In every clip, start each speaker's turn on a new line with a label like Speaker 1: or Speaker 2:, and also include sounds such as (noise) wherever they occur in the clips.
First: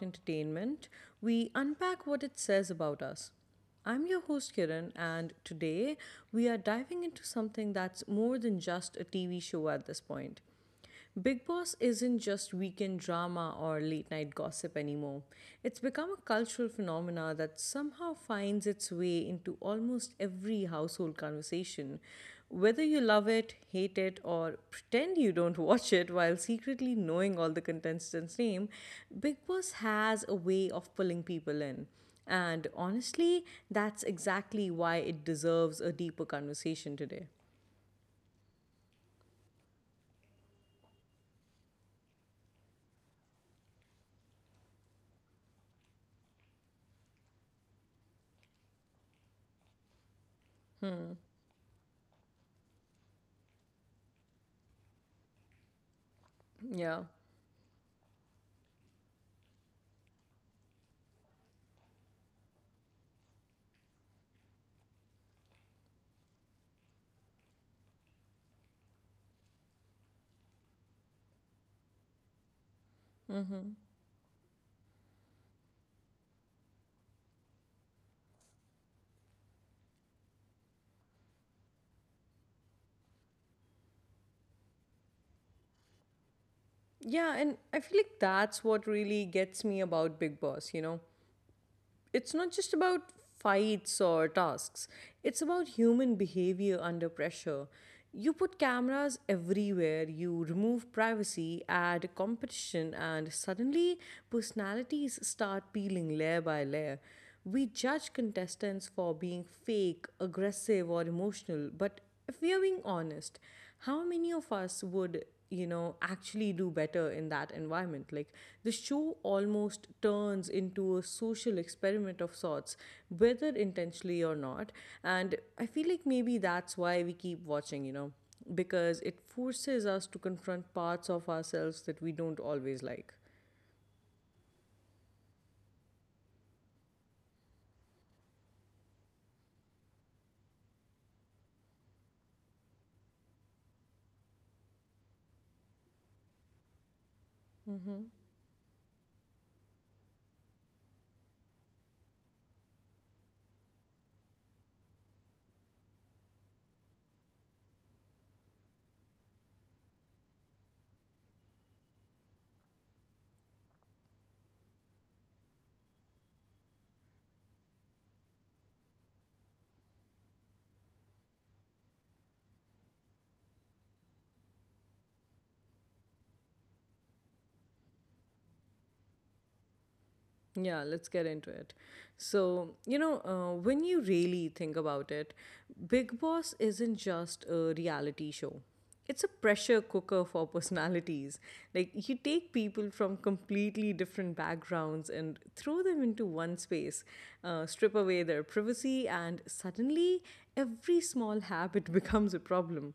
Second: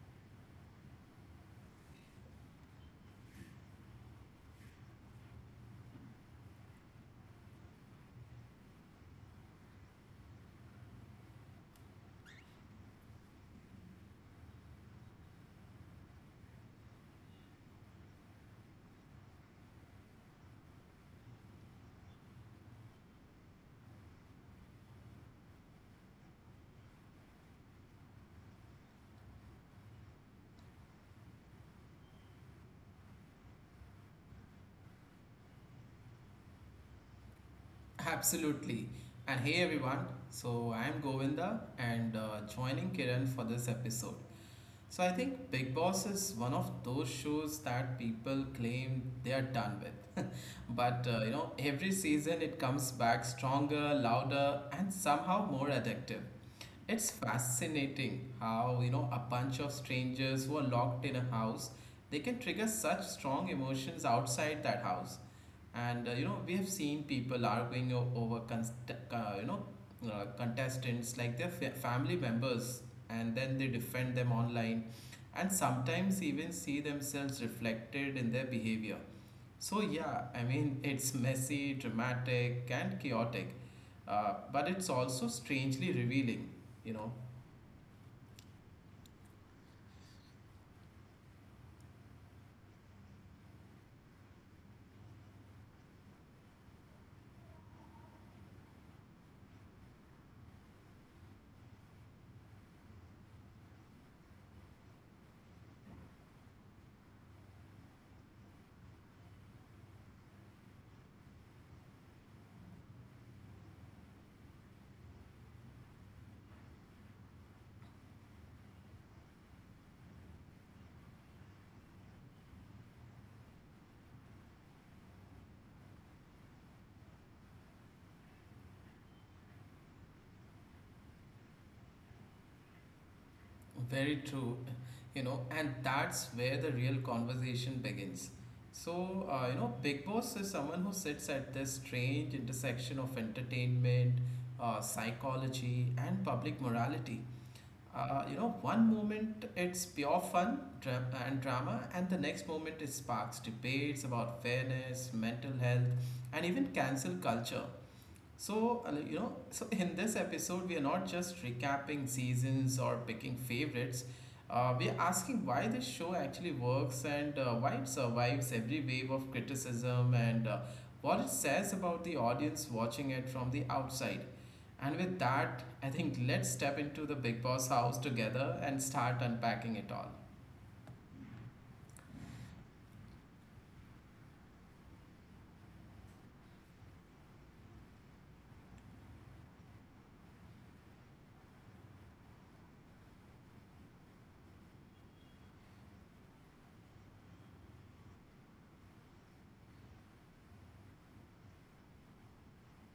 Speaker 1: entertainment, we unpack what it says about us. I'm your host, Kiran, and today we are diving into something that's more than just a TV show at this point. Big Boss isn't just weekend drama or late night gossip anymore. It's become a cultural phenomena that somehow finds its way into almost every household conversation. Whether you love it, hate it, or pretend you don't (laughs) watch it while secretly knowing all the contestants' name, Big Boss has a way of pulling people in. And honestly, that's exactly why it deserves a deeper conversation today.
Speaker 2: Absolutely. And hey everyone, I am Govinda and joining Kiran for this episode. So I think Big Boss is one of those shows that people claim they are done with. But every season it comes back stronger, louder, and somehow more addictive.
Speaker 1: Yeah.
Speaker 2: It's fascinating how a bunch of strangers who are locked in a house they can trigger such strong emotions outside that house. And we have seen people arguing o- over const- you know contestants like their family members, and then they defend them online, and sometimes even see themselves reflected in their behavior. So yeah, I mean, (laughs) it's messy, dramatic, and chaotic, but it's also strangely revealing. You know,
Speaker 1: Yeah, and I feel like that's what really gets me about Big Boss, you know. It's not just about fights or tasks, it's about human behavior under pressure. You put cameras everywhere, you remove privacy, add competition, and suddenly personalities start peeling layer by layer. We judge contestants for being fake, aggressive, or emotional, but if we are being honest, how many of us would actually do better in that environment, like the show almost turns into a social experiment of sorts, whether intentionally or not. And I feel like maybe that's why we keep watching. Because it forces us to confront parts of ourselves that we don't always like.
Speaker 2: Very true, and that's where the real conversation begins. Big Boss is someone who sits at this strange intersection of entertainment, psychology, and public morality. One moment it's pure fun and drama, and the next moment it sparks debates about fairness, mental health, and even cancel culture. So in this episode, we are not just recapping seasons or picking favorites. We are asking why this show actually works and why it survives every wave of criticism and what it says about the audience watching it from the outside. And with that, I think let's step into the Big Boss house together and start unpacking it all.
Speaker 1: Yeah, let's get into it. So, you know, when you really think about it, Big Boss isn't just a reality show. It's a pressure cooker (laughs) for personalities. Like, you take people from completely different backgrounds and throw them into one space, strip away their privacy, and suddenly every small habit (laughs) becomes a problem.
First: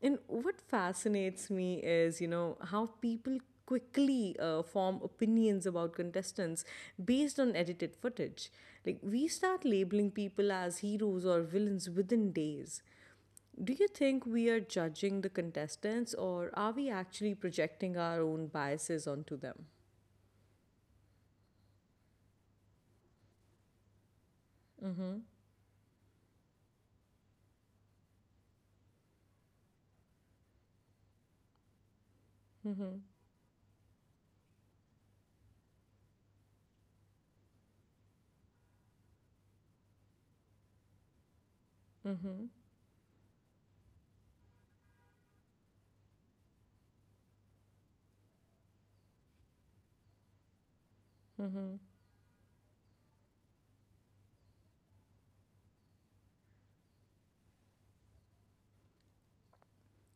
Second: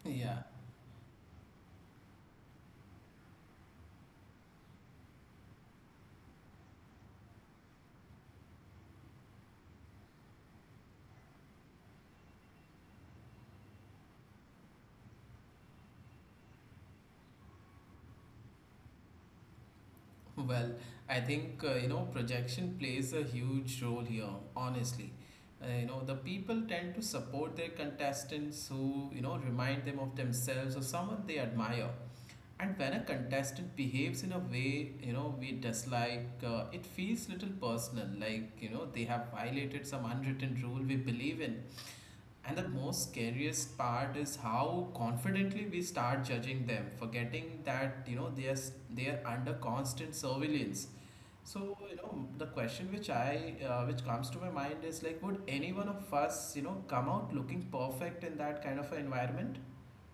Speaker 1: And
Speaker 2: Yeah.
Speaker 1: what fascinates me is, you know, how people quickly form opinions about contestants based on edited footage. Like, we start labeling people as heroes or villains within days. Do you think we are judging the contestants, or are we actually projecting our own biases onto them?
Speaker 2: Well, I think projection plays a huge role here, honestly. The people tend to support their contestants who remind them of themselves or someone they admire. And when a contestant behaves in a way we dislike, it feels little personal, like they have violated some unwritten rule we believe in.
Speaker 1: Mm-hmm,
Speaker 2: And the most scariest part is how confidently we start judging them, forgetting that they are under constant surveillance. So,
Speaker 1: mm-hmm.
Speaker 2: you know, the question which I which comes to my mind is like, would any one of us, you know, come out looking perfect in that kind of an environment?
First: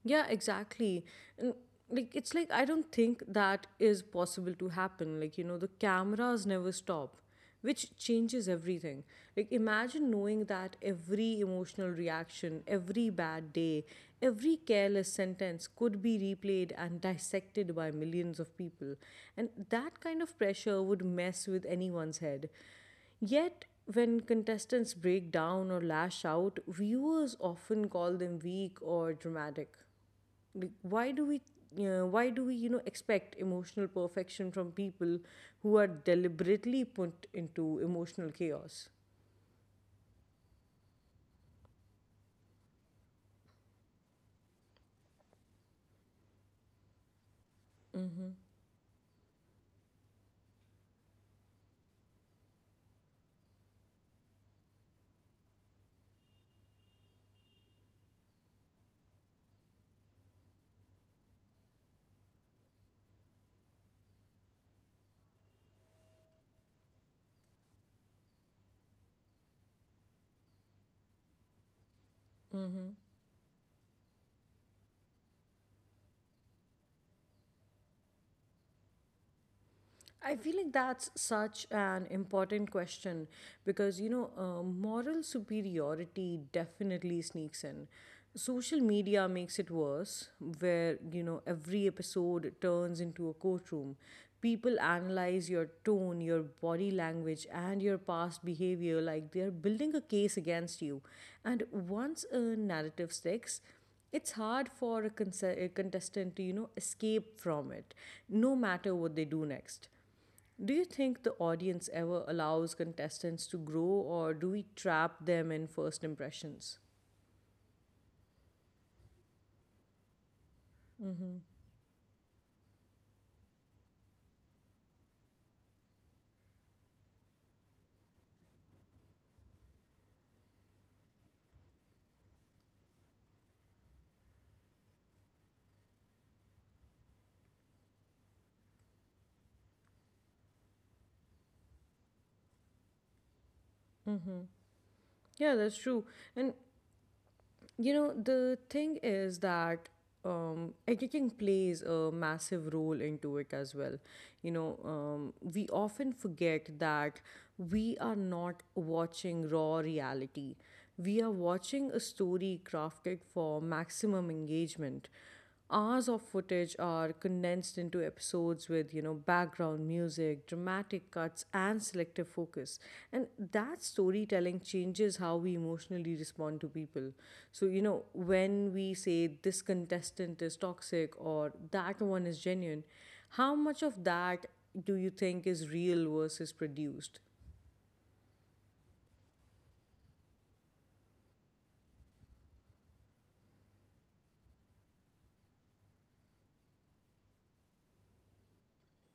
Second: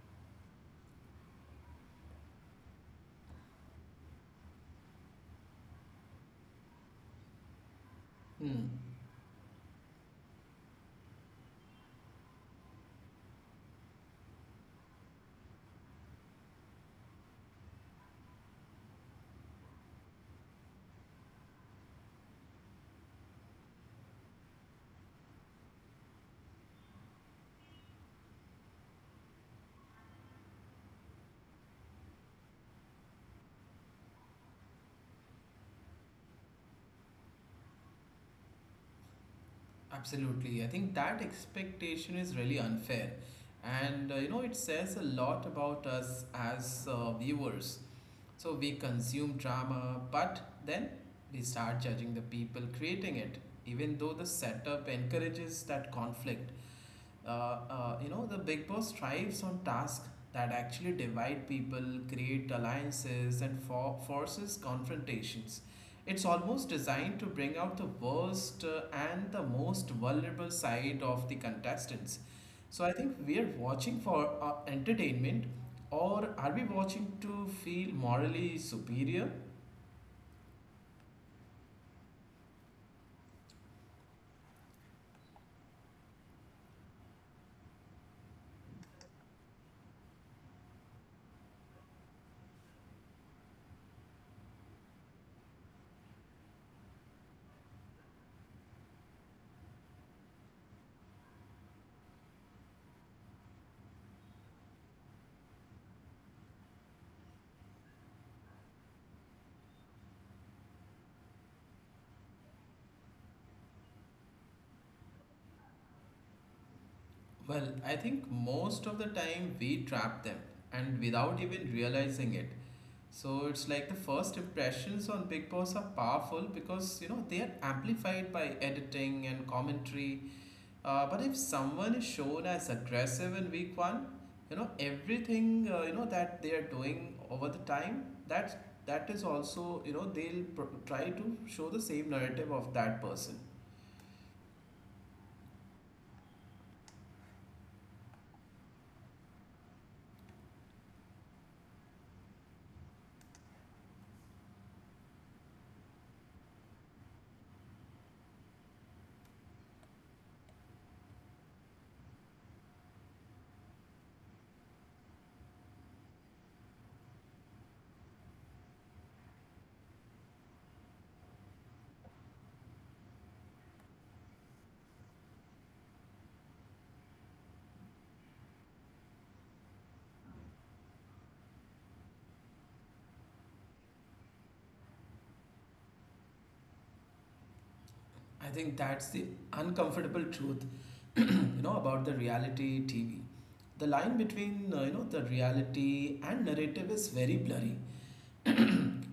Speaker 1: Yeah, exactly. And like it's like I don't think that is possible to happen. Like, you know, the cameras never stop, which changes
Speaker 2: Hmm,
Speaker 1: everything. Like imagine knowing that every emotional reaction, every bad day, every careless sentence could be replayed and dissected by millions of people. And that kind of pressure would mess with anyone's head. Yet, when contestants break down or lash out, viewers often call them weak or dramatic, like why do we expect emotional perfection from people who are deliberately put into emotional chaos?
Speaker 2: absolutely. I think that expectation is really unfair. And it says a lot about us as viewers. So we consume drama, but then we start judging the people creating it, even though the setup encourages that conflict. The Big Boss thrives on tasks that actually divide people, create alliances, and forces confrontations. It's almost designed to bring out the worst and the most vulnerable side of the contestants. So I think we are watching for entertainment, or are we watching to feel morally superior?
Speaker 1: I feel like that's such an important question because, you know, moral superiority definitely sneaks in. Social media makes it worse, where, you know, every episode turns into a courtroom. People analyze your tone, your body language, and your past behavior like they're building a case against you. And once a narrative sticks, it's hard for a, a contestant to, you know, escape from it, no matter what they do next. Do you think the audience ever allows contestants to grow, or do we trap them in first impressions?
Speaker 2: Well, I think most of the time we trap them and without even realizing it. So it's like the first impressions on Big Boss are powerful because they are amplified by editing and commentary. But if someone is shown as aggressive in week one, you know everything that they are doing over the time that is also they'll try to show the same narrative of that person.
Speaker 1: Yeah, that's true. And you know, the thing is that editing plays a massive role into it as well. You know, we often forget that we are not watching raw reality, we are watching a story crafted for maximum engagement. Hours of footage are condensed into episodes with, you know, background music, dramatic cuts, and selective focus. And that storytelling changes how we emotionally respond to people. So, you know, when we say this contestant is toxic or that one is genuine, how much of that do you think is real versus produced?
Speaker 2: I think that's the uncomfortable truth, (clears throat) you know, about the reality TV. The line between the reality and narrative is very blurry.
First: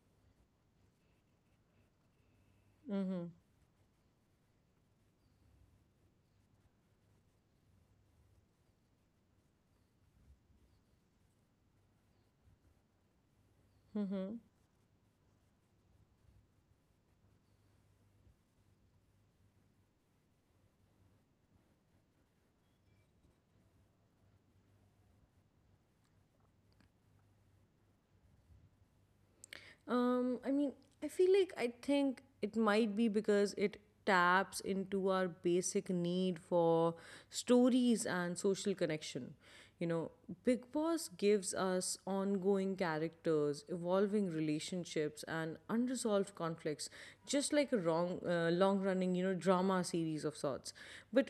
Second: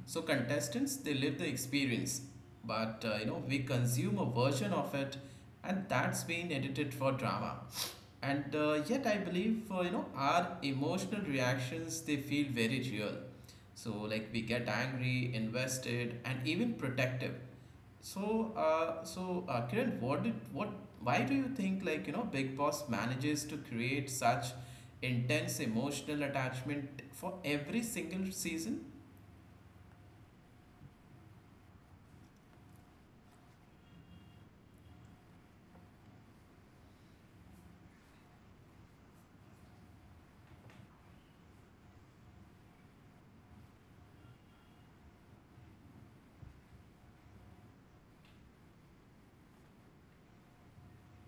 Speaker 2: So contestants, they live the experience, but
Speaker 1: Mm-hmm.
Speaker 2: we consume a version of it, and that's been edited for drama. And yet, I believe our emotional reactions they feel very real. So like we get angry, invested, and even protective. So Kiran, what did what? Why do you think like Big Boss manages to create such intense emotional attachment for every single season?
Speaker 1: Um, I mean, I feel like I think it might be because it taps into our basic need for stories and social connection. You know, Big Boss gives us ongoing characters, evolving relationships, and unresolved conflicts, just like a long-running, you know, drama series of sorts. But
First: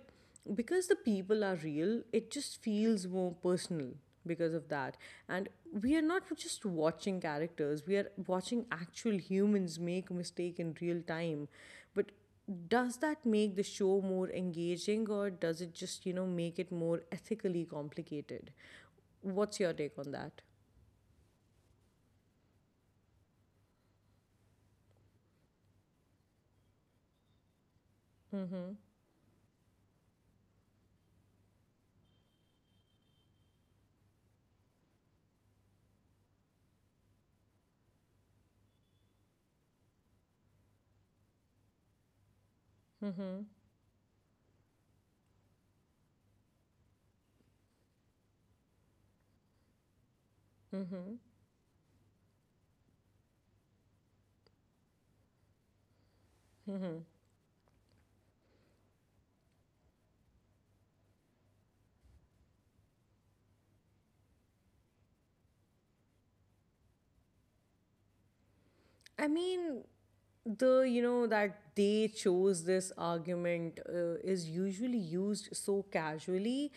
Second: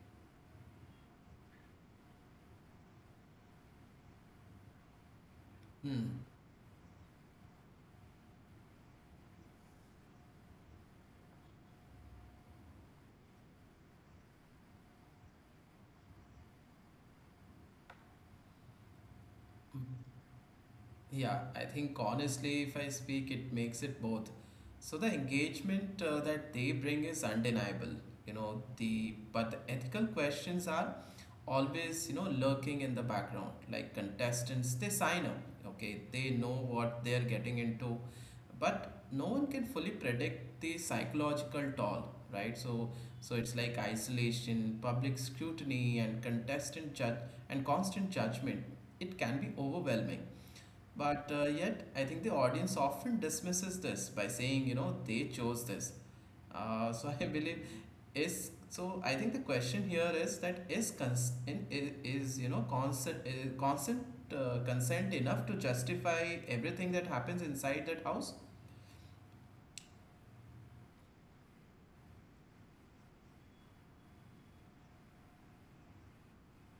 Speaker 1: because the people are real, it just feels more personal because of that. And we are
Speaker 2: Hmm.
Speaker 1: not just watching characters, we are watching actual humans make mistake in real time. But does that make the show more engaging, or does it just, you know, make it more ethically complicated? What's your take on that?
Speaker 2: Yeah, I think honestly, if I speak, it makes it both. So the engagement that they bring is undeniable, you know, the but the ethical questions are always, you know, lurking in the background. Like contestants, they sign up, okay, they know what they're getting into, but no one can fully predict the psychological toll, right? So it's like isolation, public scrutiny, and contestant judge and constant judgment. It can be overwhelming but yet, I think the audience often dismisses this by saying, you know, they chose this. (laughs) So I believe is so. I think the question here is that is cons in, is you know constant constant consent enough to justify everything that happens inside that house?
Speaker 1: I mean, the you know that they chose this argument is usually used so casually,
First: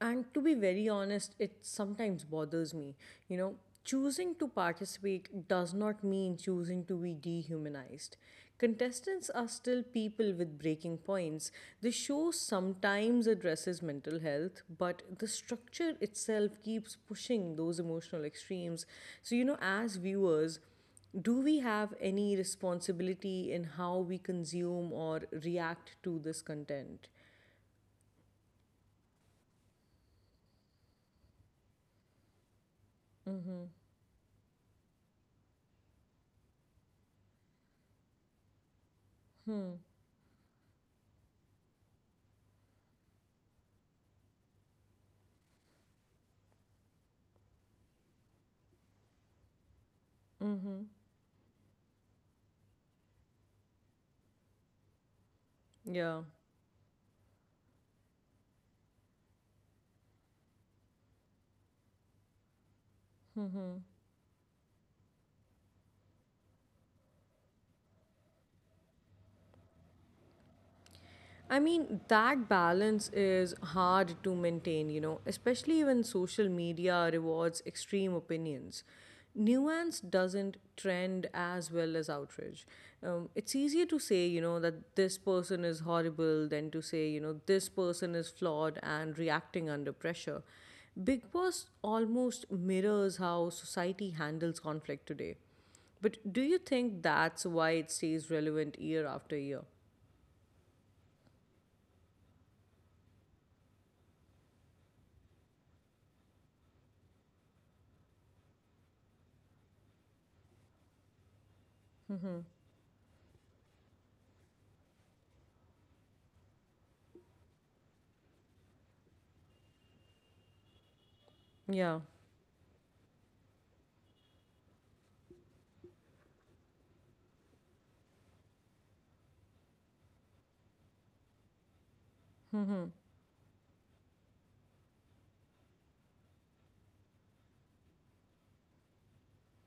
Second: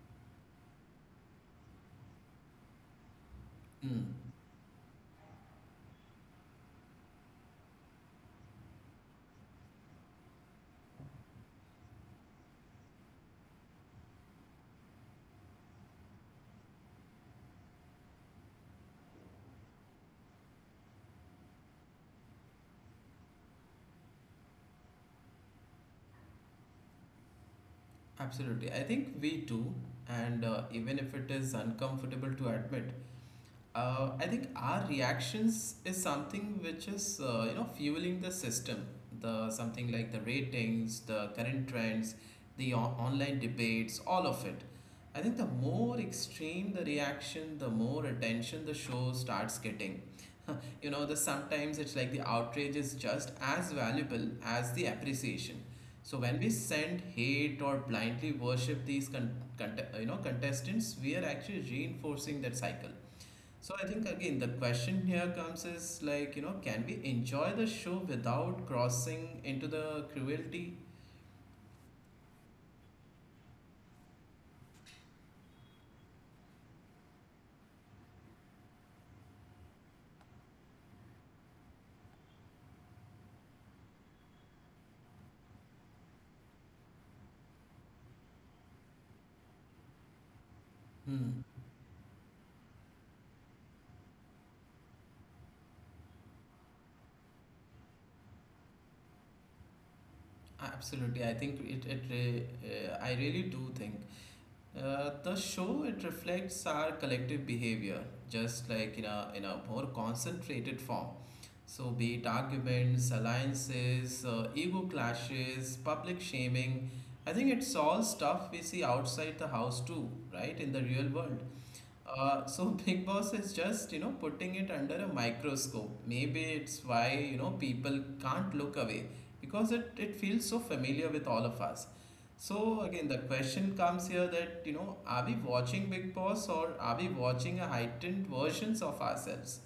Speaker 1: and to be very honest, it sometimes bothers me. You know,
Speaker 2: Mm,
Speaker 1: choosing to participate does not mean choosing to be dehumanized. Contestants are still people with breaking points. The show sometimes addresses mental health, but the structure itself keeps pushing those emotional extremes. So, you know, as viewers, do we have any responsibility in how we consume or react to this content?
Speaker 2: absolutely. I think we do, and even if it is uncomfortable to admit, I think our reactions is something which is fueling the system, the something like the ratings, the current trends, the online debates, all of it. I think the more extreme the reaction, the more attention the show starts getting. You know, the sometimes it's like the outrage is just as valuable as the appreciation. So
Speaker 1: Yeah.
Speaker 2: when we send hate or blindly worship these contestants, we are actually reinforcing that cycle. So I think again the question here comes is like can we enjoy the show without crossing into the cruelty?
Speaker 1: I mean, that balance is hard to maintain, you know, especially when social media rewards extreme opinions. Nuance doesn't trend as well as outrage. It's easier to say, you know, that this person is horrible than to say, you know, this person is flawed and reacting under pressure. Big
Speaker 2: Hmm.
Speaker 1: Boss almost mirrors how society handles conflict today. But do you think that's why it stays relevant year after year?
Speaker 2: Absolutely, I really do think the show it reflects our collective behavior, just like in a more concentrated form. So be it arguments, alliances, ego clashes, public shaming. I think it's all stuff we see outside the house too, right? In the real world.
Speaker 1: Yeah.
Speaker 2: (laughs) So Big Boss is just, you know, putting it under a microscope. Maybe it's why, you know, people can't look away because it feels so familiar with all of us. So again, the question comes here that, you know, are we watching Big Boss or are we watching a heightened versions of ourselves?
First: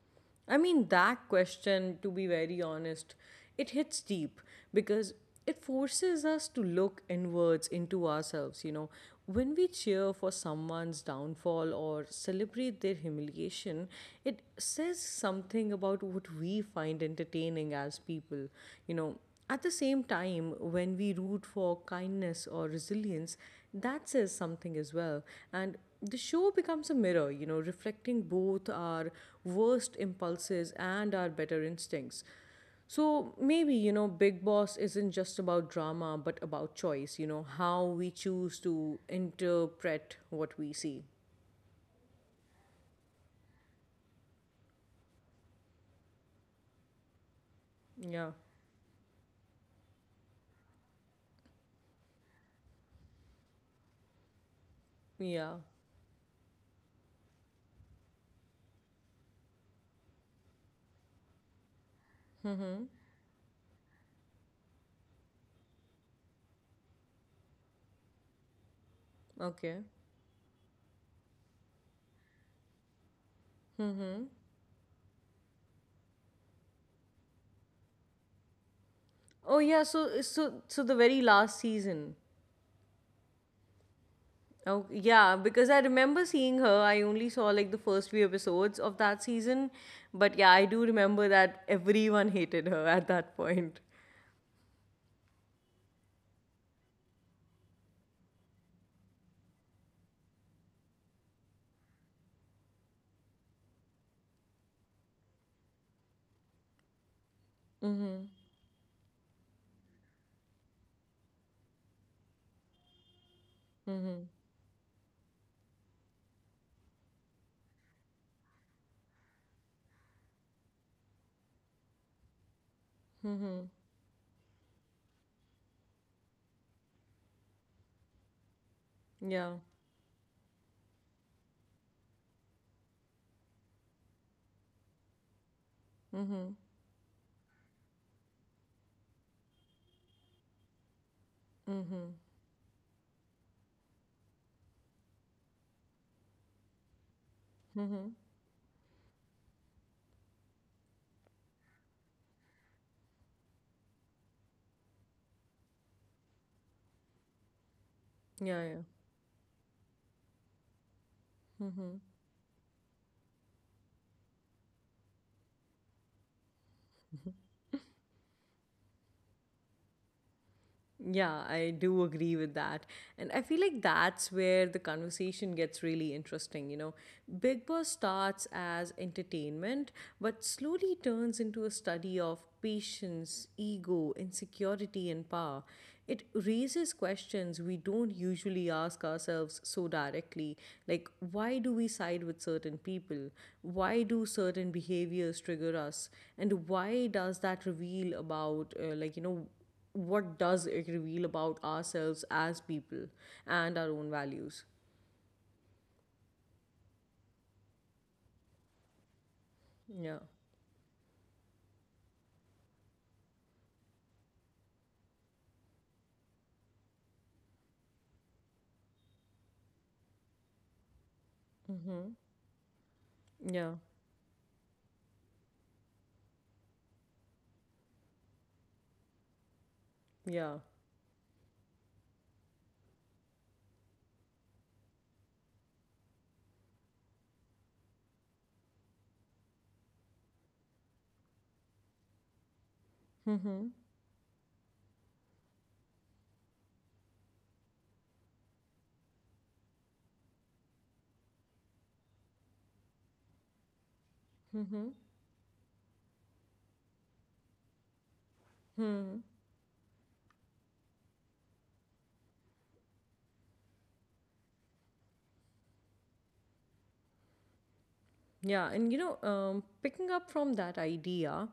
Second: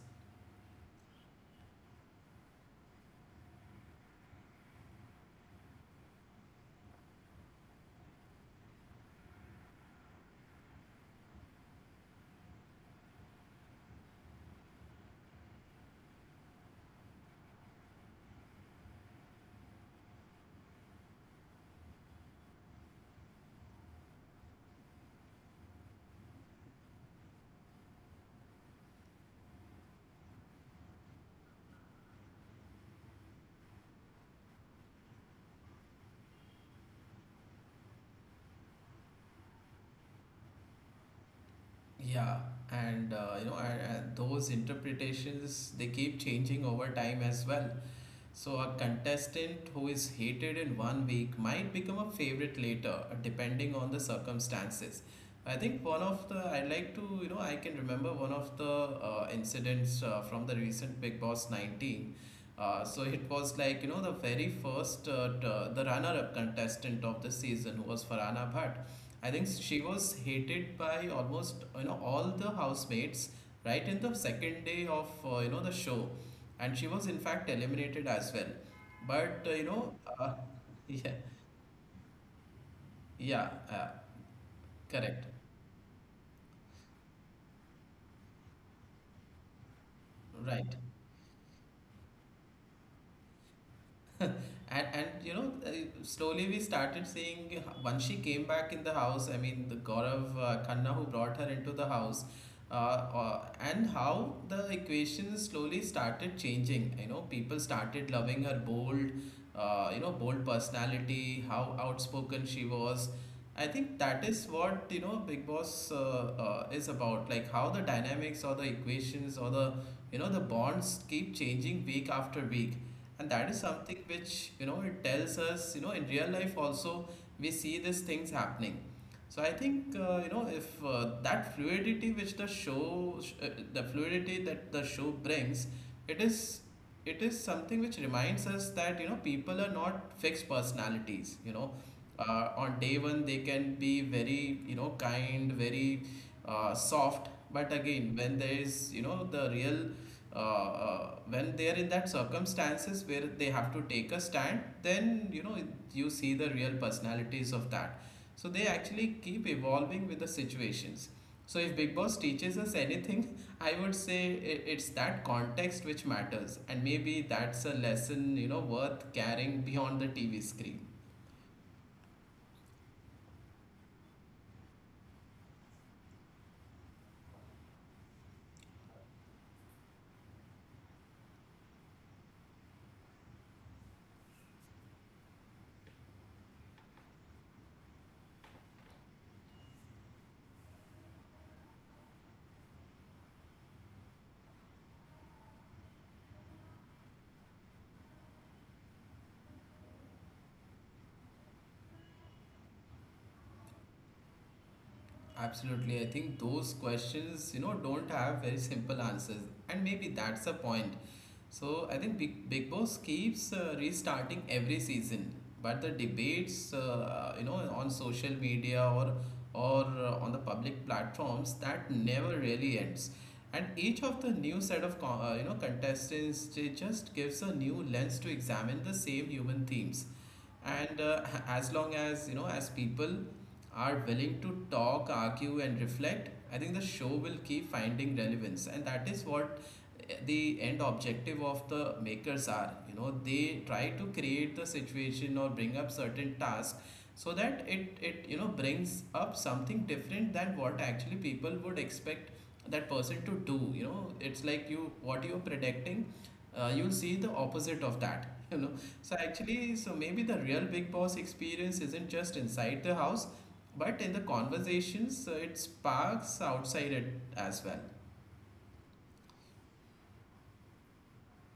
Speaker 1: I mean, that question, to be very honest, it hits deep because it forces us to look inwards into ourselves. You know, when we cheer for someone's downfall or celebrate their humiliation, it says something about what we find entertaining as people. You know, at the same time, when we root for kindness or resilience, that says something as well. And the show becomes a mirror, you know, reflecting both our worst impulses and our better instincts. So maybe, you know, Big Boss isn't just about drama, but about choice, you know, how we choose to interpret what we see.
Speaker 2: Yeah, and those interpretations they keep changing over time as well.
Speaker 1: Yeah.
Speaker 2: So, a contestant who is hated in one week might become a favorite later, depending on the circumstances. I
Speaker 1: Yeah.
Speaker 2: think one of the I like to you know I can remember one of the incidents from the recent Big Boss 19. So it was like the very first the runner-up contestant of the season who was Farana Bhatt. I think
Speaker 1: Okay.
Speaker 2: she was hated by almost all the housemates right in the second day of the show and she was in fact eliminated as well. But uh,
Speaker 1: Oh
Speaker 2: you
Speaker 1: yeah,
Speaker 2: know,
Speaker 1: so
Speaker 2: uh,
Speaker 1: so so
Speaker 2: (laughs)
Speaker 1: the
Speaker 2: yeah,
Speaker 1: very last season.
Speaker 2: yeah,
Speaker 1: Oh,
Speaker 2: correct,
Speaker 1: yeah, because I remember seeing her. I only saw like the first few episodes of that season. But yeah, I
Speaker 2: right.
Speaker 1: do remember that everyone hated her at that point.
Speaker 2: (laughs) And, slowly we started seeing once she came back in the house. I mean, the Gaurav Khanna who brought her into the house, and how the equations slowly started changing. You know, people started loving her bold personality, how outspoken she was. I think
Speaker 1: Mm-hmm.
Speaker 2: that is what Big Boss is about, like how the dynamics or the equations or the the bonds keep changing week after week, and that is something which it tells us in real life also we see these things happening. So I
Speaker 1: Yeah.
Speaker 2: think you know if that fluidity which the show the fluidity that the show brings, it
Speaker 1: Mm-hmm.
Speaker 2: is, it is something which reminds us that people are not fixed personalities,
Speaker 1: Mm-hmm.
Speaker 2: on day one they can be very kind, very soft, but
Speaker 1: Mm-hmm.
Speaker 2: again when there is you know the real when they are in that circumstances where they have to take a stand, then you see the real personalities of that. So
Speaker 1: Yeah,
Speaker 2: they
Speaker 1: yeah.
Speaker 2: actually keep evolving with the situations. So if Big Boss teaches us anything, (laughs) I would say it's that context which matters, and maybe that's a lesson worth carrying beyond the TV screen.
Speaker 1: Yeah, I do agree with that. And I feel like that's where the conversation gets really interesting. You know, Big Boss starts as entertainment, but slowly turns into a study of patience, ego, insecurity, and power. It raises questions we don't usually ask ourselves so directly, like why do we side with certain people? Why do certain behaviors trigger us? And why does that reveal about, what does it reveal about ourselves as people and our own values?
Speaker 2: Absolutely, I think those questions don't have very simple answers, and maybe
Speaker 1: Yeah.
Speaker 2: that's the point. So I think Big Boss keeps restarting every season, but the debates, on social media or on the public platforms, that
Speaker 1: Mm-hmm.
Speaker 2: never really ends. And
Speaker 1: Yeah.
Speaker 2: each of the new set of contestants, they just gives a new lens to examine the same human themes,
Speaker 1: Yeah.
Speaker 2: and as long as as people are willing to talk, argue and reflect, I think the show will keep finding relevance, and that is what the end objective of the makers are. They
Speaker 1: Mm-hmm.
Speaker 2: try to create the situation or bring up certain tasks so that it brings up something different than what actually people would expect that person to do. You know, it's like,
Speaker 1: Mm-hmm.
Speaker 2: you, what you're predicting, you'll see the opposite of that (laughs) you know. So actually, so maybe the real Big Boss experience isn't just inside the house, but in the conversations it sparks outside it as well.
Speaker 1: Yeah, and picking up from that idea,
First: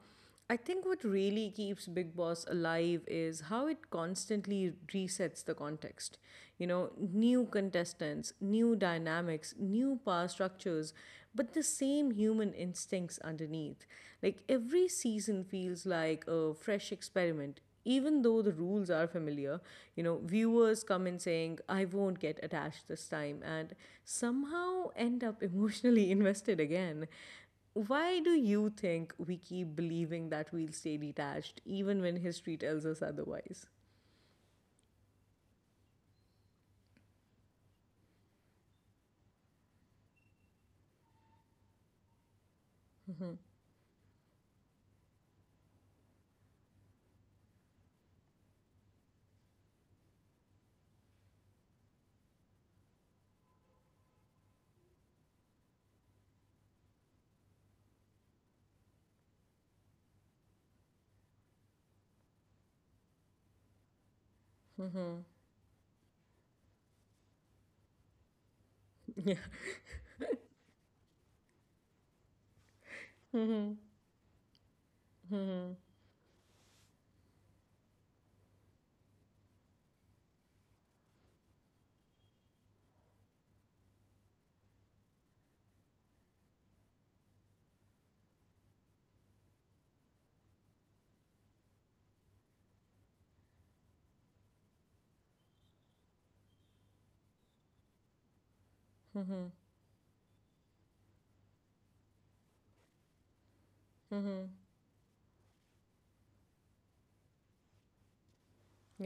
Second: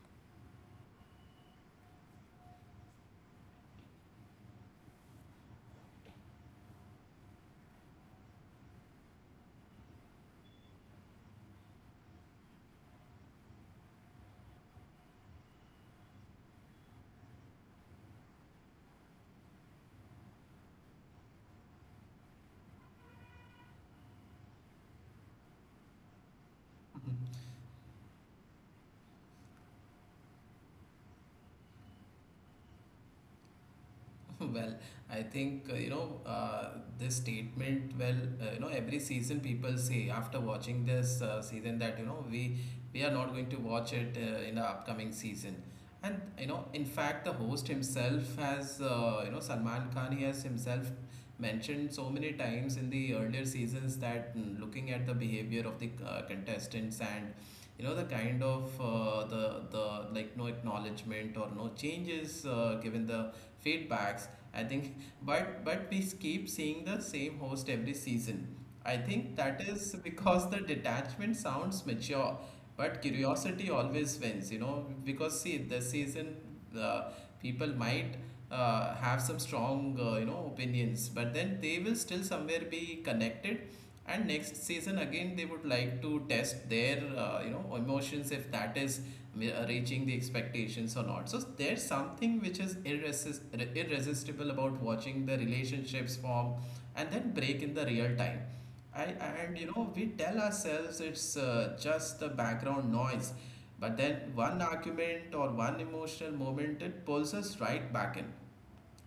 Speaker 1: I think what really keeps Big Boss alive is how it constantly resets the context. You know, new contestants, new dynamics, new power structures, but the same human instincts underneath. Like every season feels like a fresh experiment, even though the rules are familiar. You know, viewers come in saying, I won't get attached this time, and somehow end up (laughs) emotionally invested again.
Speaker 2: Mhm.
Speaker 1: Why do you think we keep believing that we'll stay detached even when history tells us otherwise? (laughs)
Speaker 2: (laughs) Well, I think this statement. Well, you know, every season people say after watching this season that, you know, we are not going to watch it in the upcoming season. And you know, in fact, the host himself has, Salman Khan, he has himself mentioned so many times in the earlier seasons that, looking at the behavior of the contestants and you know the kind of the like no acknowledgement or no changes given the feedbacks. I think, but we keep seeing the same host every season. I
Speaker 1: Yeah.
Speaker 2: think that is because the detachment sounds mature, but curiosity always wins. You know, because see, the season, uh, people might have some strong you know opinions, but then they will still somewhere be connected. And next season again, they would like to test their you know emotions, if that is reaching the expectations or not. So there's something which is irresistible about watching the relationships form and then break in the real time. And you know, we tell ourselves it's just the background noise, but then
Speaker 1: Mm-hmm.
Speaker 2: one argument or one emotional moment, it pulls us right back in,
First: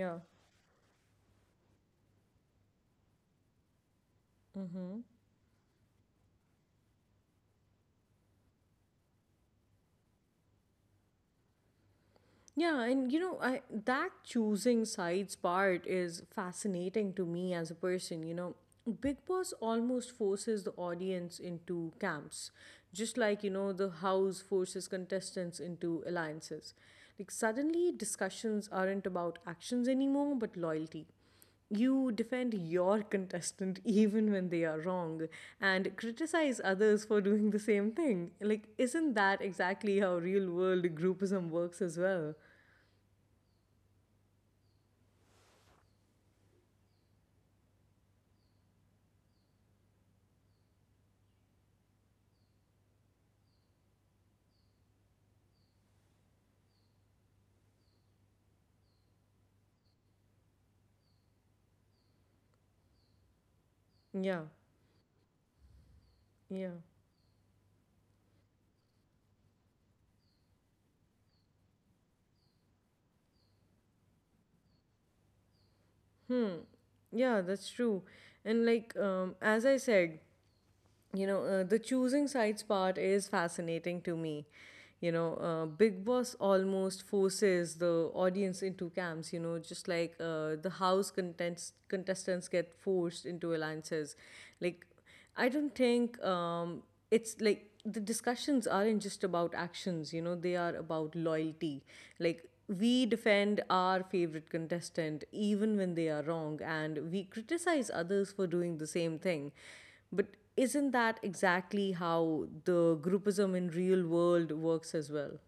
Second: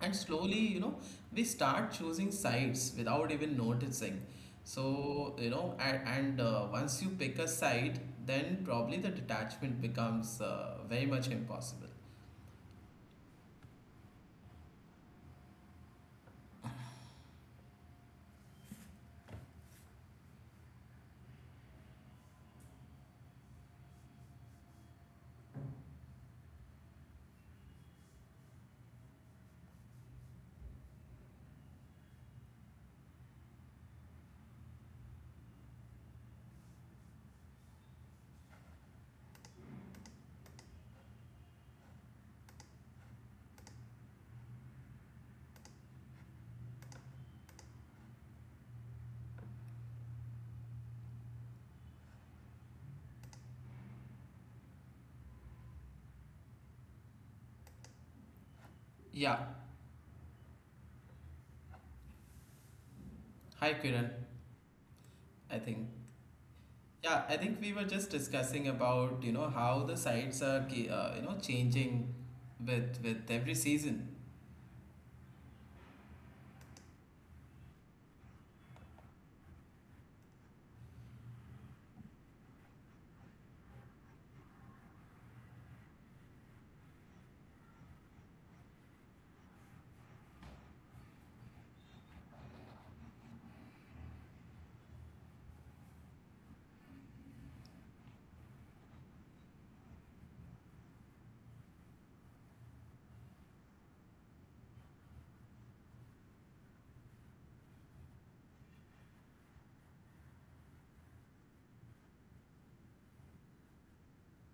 Speaker 2: and slowly, you know, we start choosing sides without even noticing. So you know, and once you pick a side, then probably the detachment becomes very much impossible.
Speaker 1: Yeah, and you know, I that choosing sides part is fascinating to me as a person, you know. Big Boss almost forces the audience into camps, just like, you know, the house forces contestants into alliances. Like suddenly discussions aren't about actions anymore, but loyalty. You defend your (laughs) contestant even when they are wrong and criticize others for doing the same thing. Like, isn't that exactly how real world groupism works as well?
Speaker 2: Yeah,
Speaker 1: Yeah,
Speaker 2: hi Kiran.
Speaker 1: yeah.
Speaker 2: I think, yeah, I think we were just discussing about, you know, how the sides are you know changing with every season.
Speaker 1: Hmm. Yeah, that's true. And like as I said, you know, the choosing sides part is fascinating to me. You know, Big Boss almost forces the audience into camps, you know, just like the house contestants get forced into alliances. Like, I don't think it's like the discussions aren't just about actions, you know, they are about loyalty. Like we defend our favorite contestant even when they are wrong and we criticize others for doing the same thing. But isn't that exactly how the groupism in real world works as well?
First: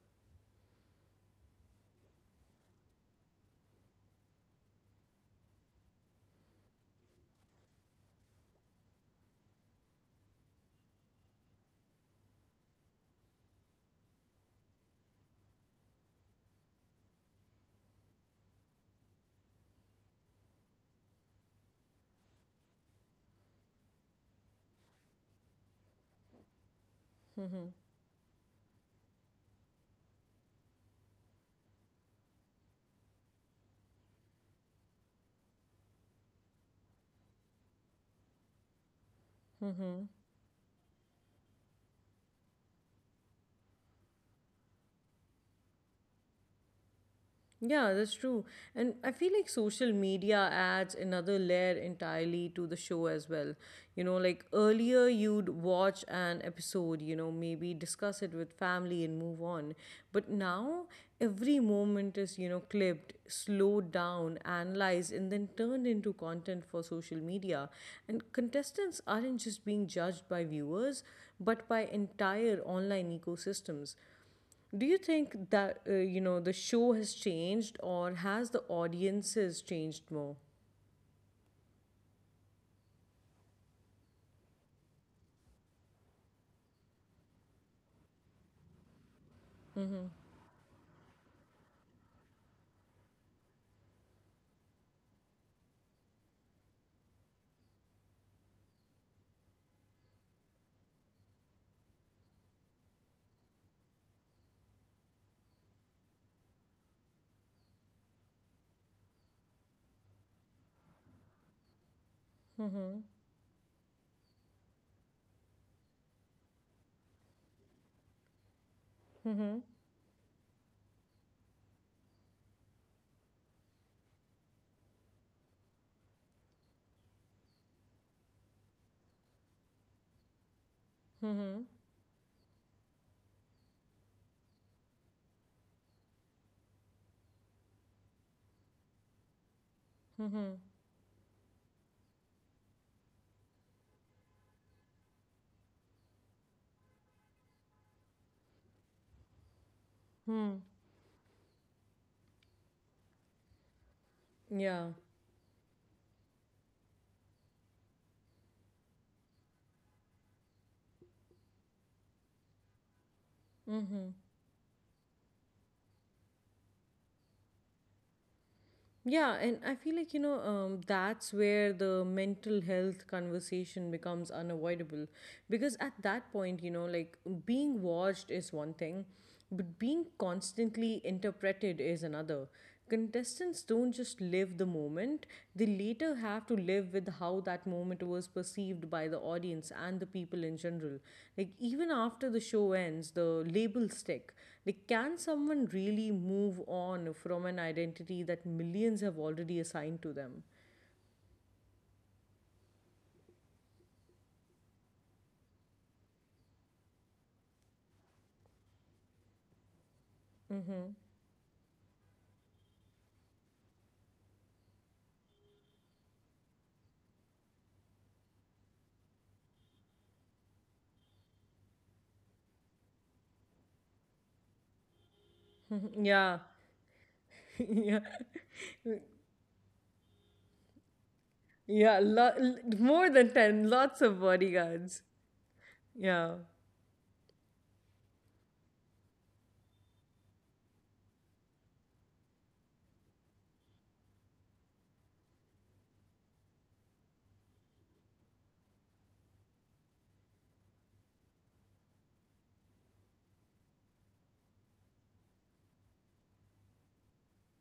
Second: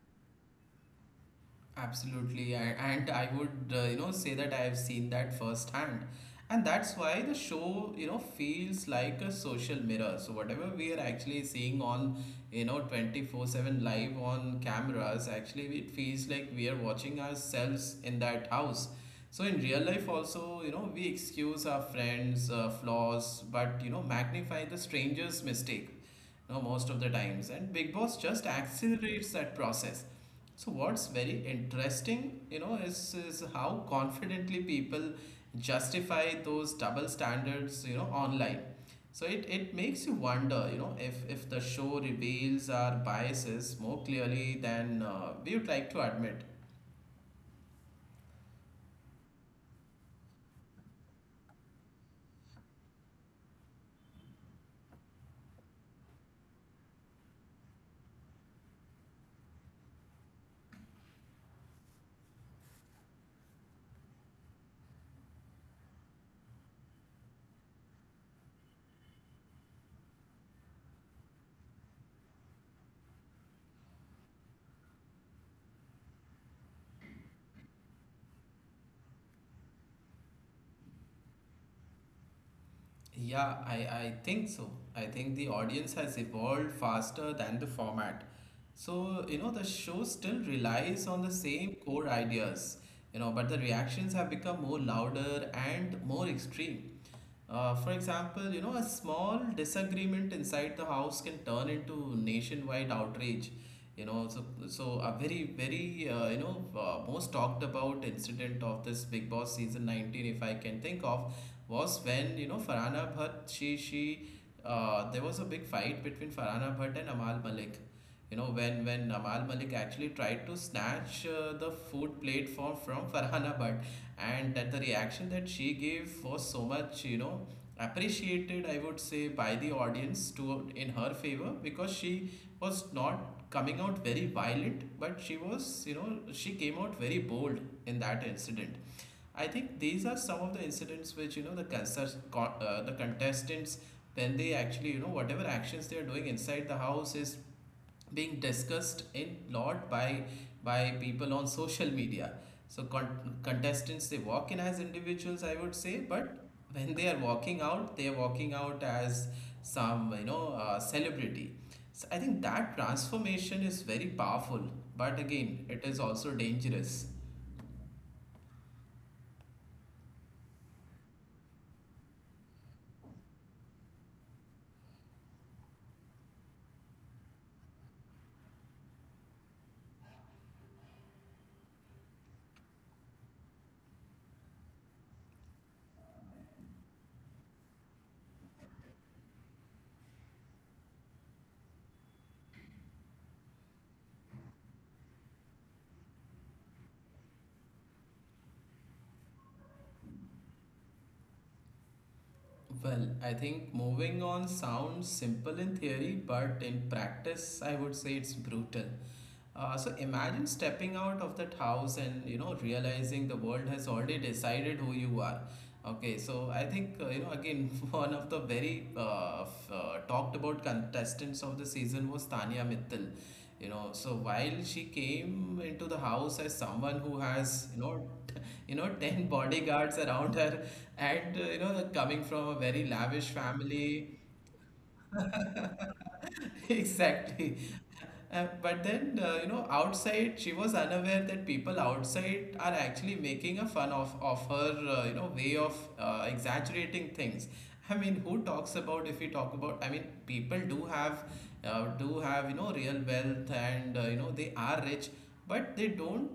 Speaker 2: Absolutely, and I would you know say that I have seen that firsthand, and that's why the show, you know, feels like a social mirror. So whatever we are actually seeing on, you know, 24/7 live on cameras, actually it feels like we are watching ourselves in that house. So in real life also, you know, we excuse our friends' flaws, but you know magnify the stranger's mistake, you know, most of the times, and Big Boss just accelerates that process. So what's very interesting, you know, is how confidently people justify those double standards, you know, online. So it makes you wonder, you know, if the show reveals our biases more clearly than we would like to admit.
Speaker 1: Yeah, that's true. And I feel like social media adds another layer entirely to the show as well. You know, like earlier you'd watch an episode, you know, maybe discuss it with family and move on. But now every moment is, you know, clipped, slowed down, analyzed, and then turned into content for social media. And contestants aren't just being judged by viewers, but by entire online ecosystems. Do you think that, you know, the show has changed or has the audiences changed more?
Speaker 2: Yeah, I think so. I think the audience has evolved faster than the format. So, you know, the show still relies on the same core ideas, you know, but the reactions have become more louder and more extreme. For example, you know, a small disagreement inside the house can turn into nationwide outrage. You know, so a very most talked about incident of this Big Boss season 19, if I can think of, was when, you know, Farhana Bhatt she there was a big fight between Farhana Bhatt and Amal Malik. You know, when Amal Malik actually tried to snatch the food plate from Farhana Bhatt, and that the reaction that she gave was so much, you know, appreciated, I would say, by the audience to in her favor, because she was not coming out very violent, but she was, you know, she came out very bold in that incident. I think these are some of the incidents which, you know, the the contestants, when they actually, you know, whatever actions they are doing inside the house, is being discussed in lot by people on social media. So
Speaker 1: Yeah.
Speaker 2: contestants, they walk in as individuals, I would say, but when they are walking out, they are walking out as some, you know, celebrity. So I think that transformation is very powerful, but again, it is also dangerous.
Speaker 1: Yeah, and I feel like, that's where the mental health conversation becomes unavoidable. Because at that point, you know, like being watched is one thing, but being constantly interpreted is another. Contestants don't just live the moment, they later have to live with how that moment was perceived by the audience and the people in general. Like, even after the show ends, the labels stick. Like, can someone really move on from an identity that millions have already assigned to them?
Speaker 2: Well, I think moving on sounds simple in theory, but in practice, I would say it's brutal. So imagine stepping out of that house and you know realizing the world has already decided who you are. Okay, so I think you know, again, (laughs) one of the very talked about contestants of the season was Tanya Mittal. You know, so while she
Speaker 1: (laughs) Yeah.
Speaker 2: came into the house as
Speaker 1: (laughs) Yeah.
Speaker 2: someone who has, you know, t- (laughs) 10 bodyguards around her
Speaker 1: Yeah.
Speaker 2: and you
Speaker 1: More
Speaker 2: know
Speaker 1: than
Speaker 2: coming
Speaker 1: 10,
Speaker 2: from a
Speaker 1: lots
Speaker 2: very
Speaker 1: of
Speaker 2: lavish
Speaker 1: bodyguards.
Speaker 2: family.
Speaker 1: Yeah.
Speaker 2: (laughs) Exactly. But then, you know, outside, she was unaware that people outside are actually making a fun of her, you know, way of exaggerating things. I mean, who talks about if we talk about? I mean, people do have, you know, real wealth and, you know, they are rich, but they don't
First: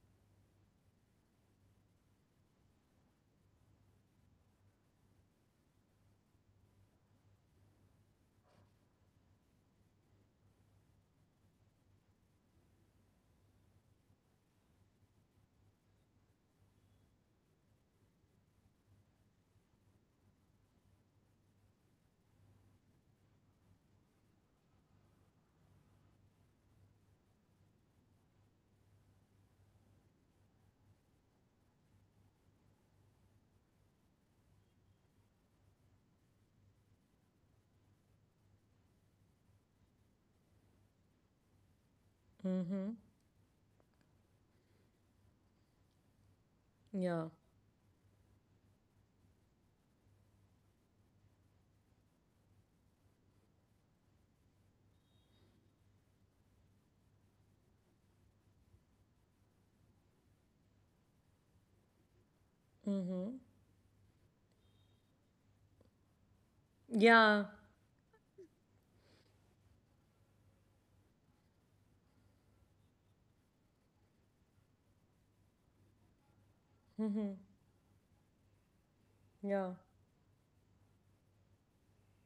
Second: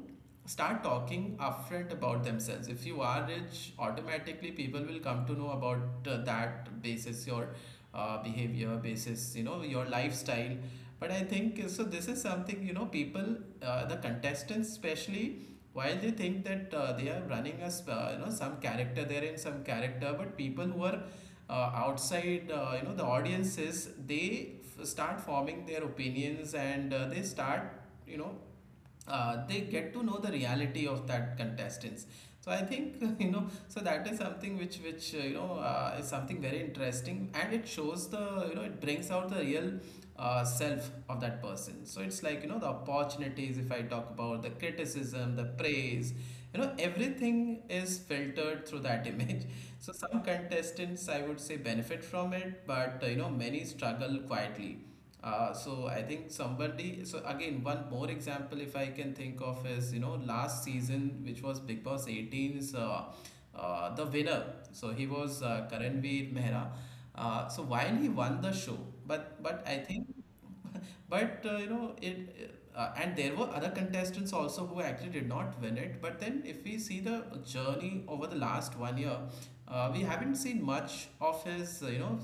Speaker 2: start talking upfront about themselves. If you are rich, automatically people will come to know about that basis. Your behavior basis, you know, your lifestyle. But I think so this is something, you know, people, the contestants especially, while they think that they are running as, you know, some character, they're in some character, but people who are outside, you know, the audiences, they start forming their opinions, and they start, you know, they get to know the reality of that contestants. So I think (laughs) you know, so that is something which you know, is something very interesting, and it shows the, you know, it brings out the real self of that person. So it's like, you know, the
Speaker 1: Mm-hmm.
Speaker 2: opportunities, if I talk about, the criticism, the praise, you know,
Speaker 1: Yeah.
Speaker 2: everything is filtered through that (laughs) image. So some contestants, I would say, benefit from it, but you know, many struggle quietly. So I think somebody, so again, one more example, if I can think of, is, you know, last season, which was Big Boss 18's the winner. So he was, Karanveer Mehra.
Speaker 1: Yeah.
Speaker 2: So while he won the show, but I think, (laughs) but you know it, and there were other contestants also who actually did not win it. But then if we see the journey over the last one year,
Speaker 1: Yeah.
Speaker 2: we haven't seen much of his, you know,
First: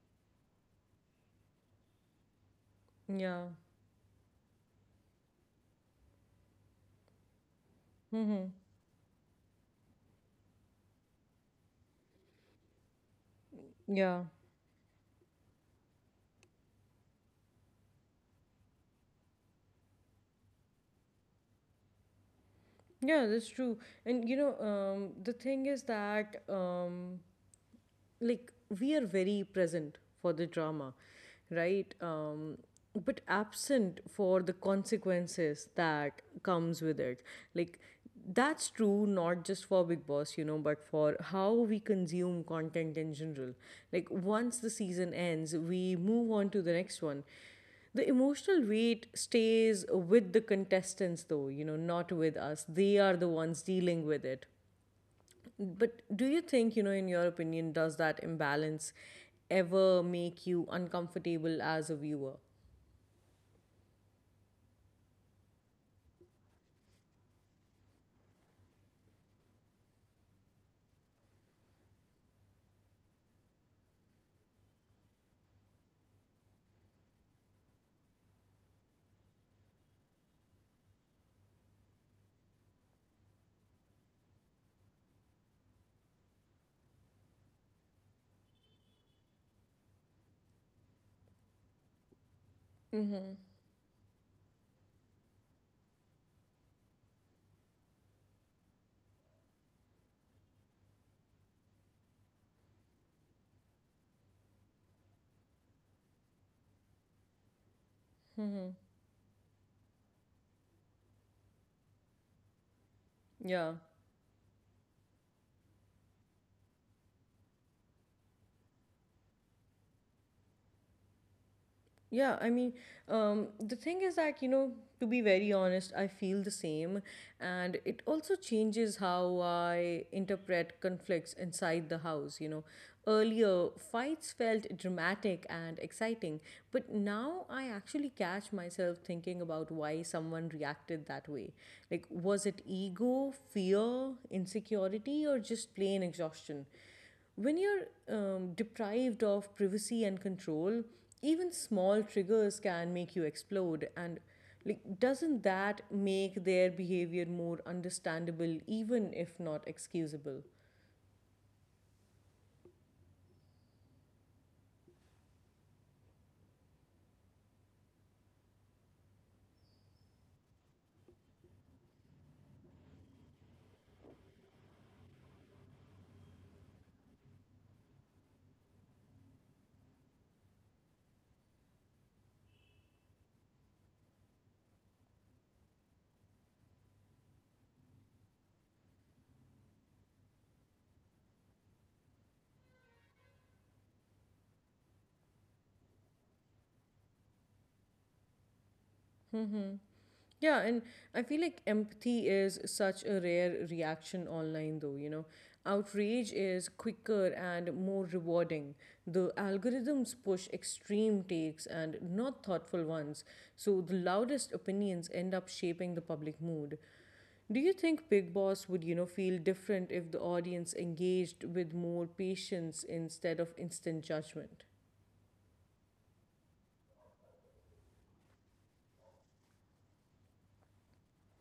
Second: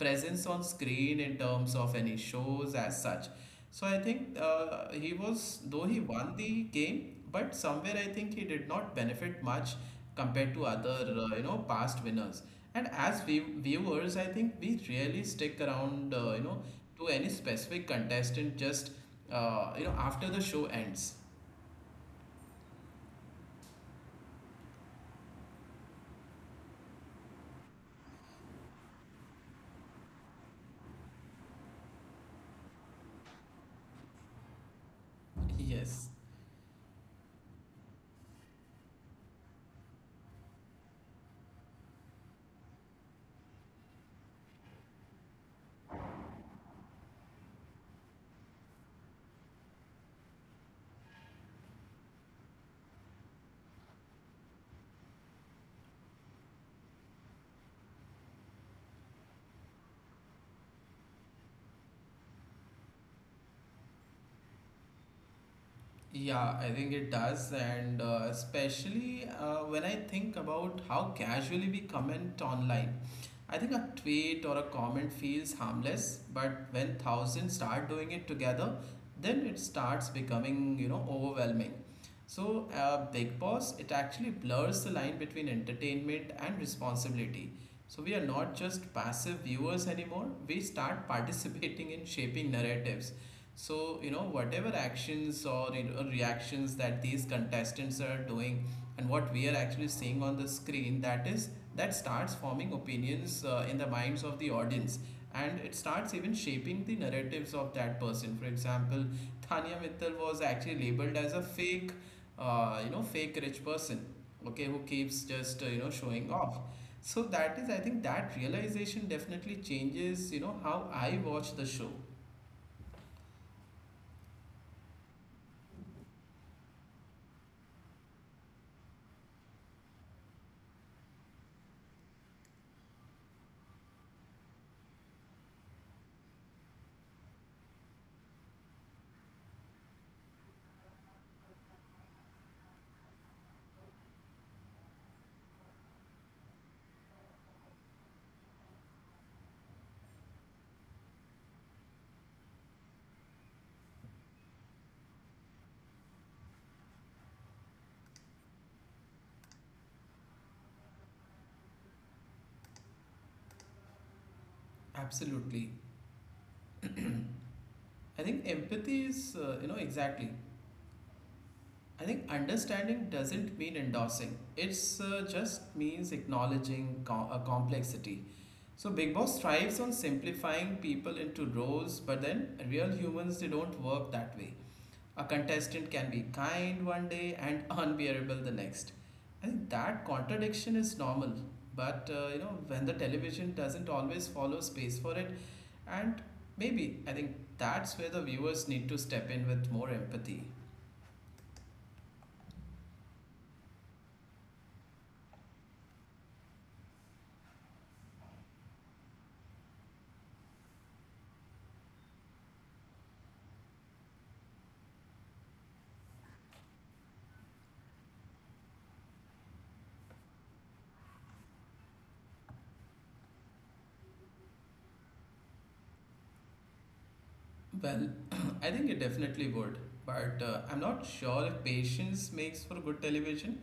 Speaker 2: presence on screen in terms of any shows as
Speaker 1: Yeah.
Speaker 2: such. So I think he was, though he won the game, but somewhere
Speaker 1: Mm-hmm.
Speaker 2: I think he did not benefit much compared to other, you know, past winners. And as vi
Speaker 1: Yeah.
Speaker 2: viewers, I think we really stick around, you know, to any specific contestant just, you know, after the show ends.
Speaker 1: Yeah, that's true. And the thing is that like we are very present for the drama, right, but absent for the consequences that
Speaker 2: Yes.
Speaker 1: comes with it. Like, that's true not just for Big Boss, you know, but for how we consume content in general. Like, once the season ends we move on to the next one. The emotional weight stays with the contestants though, you know, not with us. They are the ones dealing with it. But do you think, you know, in your opinion, does that imbalance ever make you uncomfortable as a viewer?
Speaker 2: Yeah, I think it does, and especially when I think about how casually we comment online. I think a tweet or a comment feels harmless, but when thousands start doing it together, then it starts becoming, you know, overwhelming. So, Big Boss, it actually blurs the line between entertainment and responsibility. So, we are not just passive viewers anymore, we start participating in shaping narratives.
Speaker 1: Mm-hmm.
Speaker 2: So, you know, whatever actions or, you know, reactions that these contestants are doing, and what we are actually seeing on the screen, that is, that starts forming opinions in the minds of the audience, and it starts even shaping the narratives of that person. For example,
Speaker 1: Mm-hmm.
Speaker 2: Thania Mittal was actually labeled as a fake, you know, fake rich person, okay,
Speaker 1: Yeah.
Speaker 2: who keeps just, you know, showing off. So that is, I think that realization definitely changes, you know, how I watch the show.
Speaker 1: Yeah, I mean, the thing is that, you know, to be very honest, I feel the same. And it also changes how I interpret conflicts inside the house. You know, earlier fights felt dramatic and exciting, but now I actually catch myself thinking about why someone reacted that way. Like, was it ego, fear, insecurity, or just plain exhaustion? When you're deprived of privacy and control, even small triggers can make you explode. And like, doesn't that make their behavior more understandable, even if not excusable?
Speaker 2: Absolutely. I think empathy is, you know, exactly. I think understanding doesn't mean endorsing. It's just means acknowledging a complexity. So Big Boss thrives on simplifying people into roles, but then real humans, they don't work that way. A contestant can be kind one day and (laughs) unbearable the next. I think that contradiction is normal, but you know, when the television doesn't always follow space for it, and maybe I think that's where the viewers need to step in with more empathy.
Speaker 1: Yeah, and I feel like empathy is such a rare reaction online, though, you know. Outrage is quicker and more rewarding. The algorithms push extreme takes and not thoughtful ones, so the loudest opinions end up shaping the public mood. Do you think Big Boss would, you know, feel different if the audience engaged with more patience instead of instant judgment?
Speaker 2: Well, (clears throat) I think it definitely would, but I'm not sure if patience makes for good television.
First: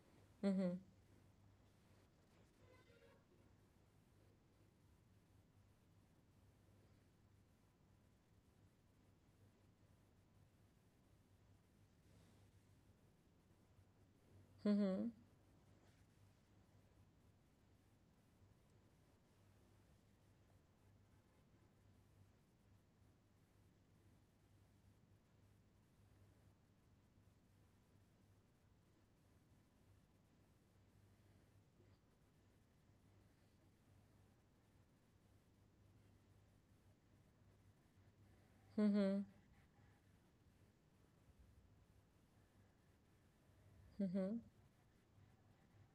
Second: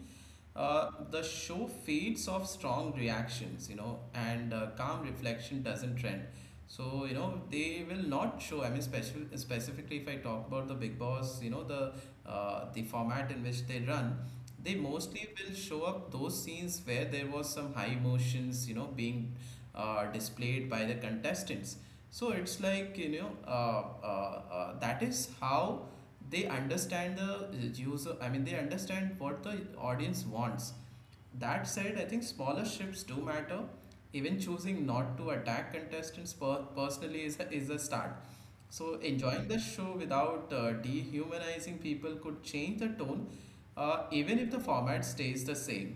Speaker 2: The show feeds off strong reactions, you know, and calm reflection doesn't trend. So, you know, they will not show. I mean, specifically, if I talk about the Big Boss, you know, the format in which they run, they mostly will show up those scenes where there was some high emotions, you know, being displayed by the contestants. So it's like, you know, that is how they understand the user. I mean, they understand what the audience wants. That said, I think smaller shifts do matter. Even choosing not to attack contestants personally is is a start. So enjoying the show without dehumanizing people could change the tone, even if the format stays the same.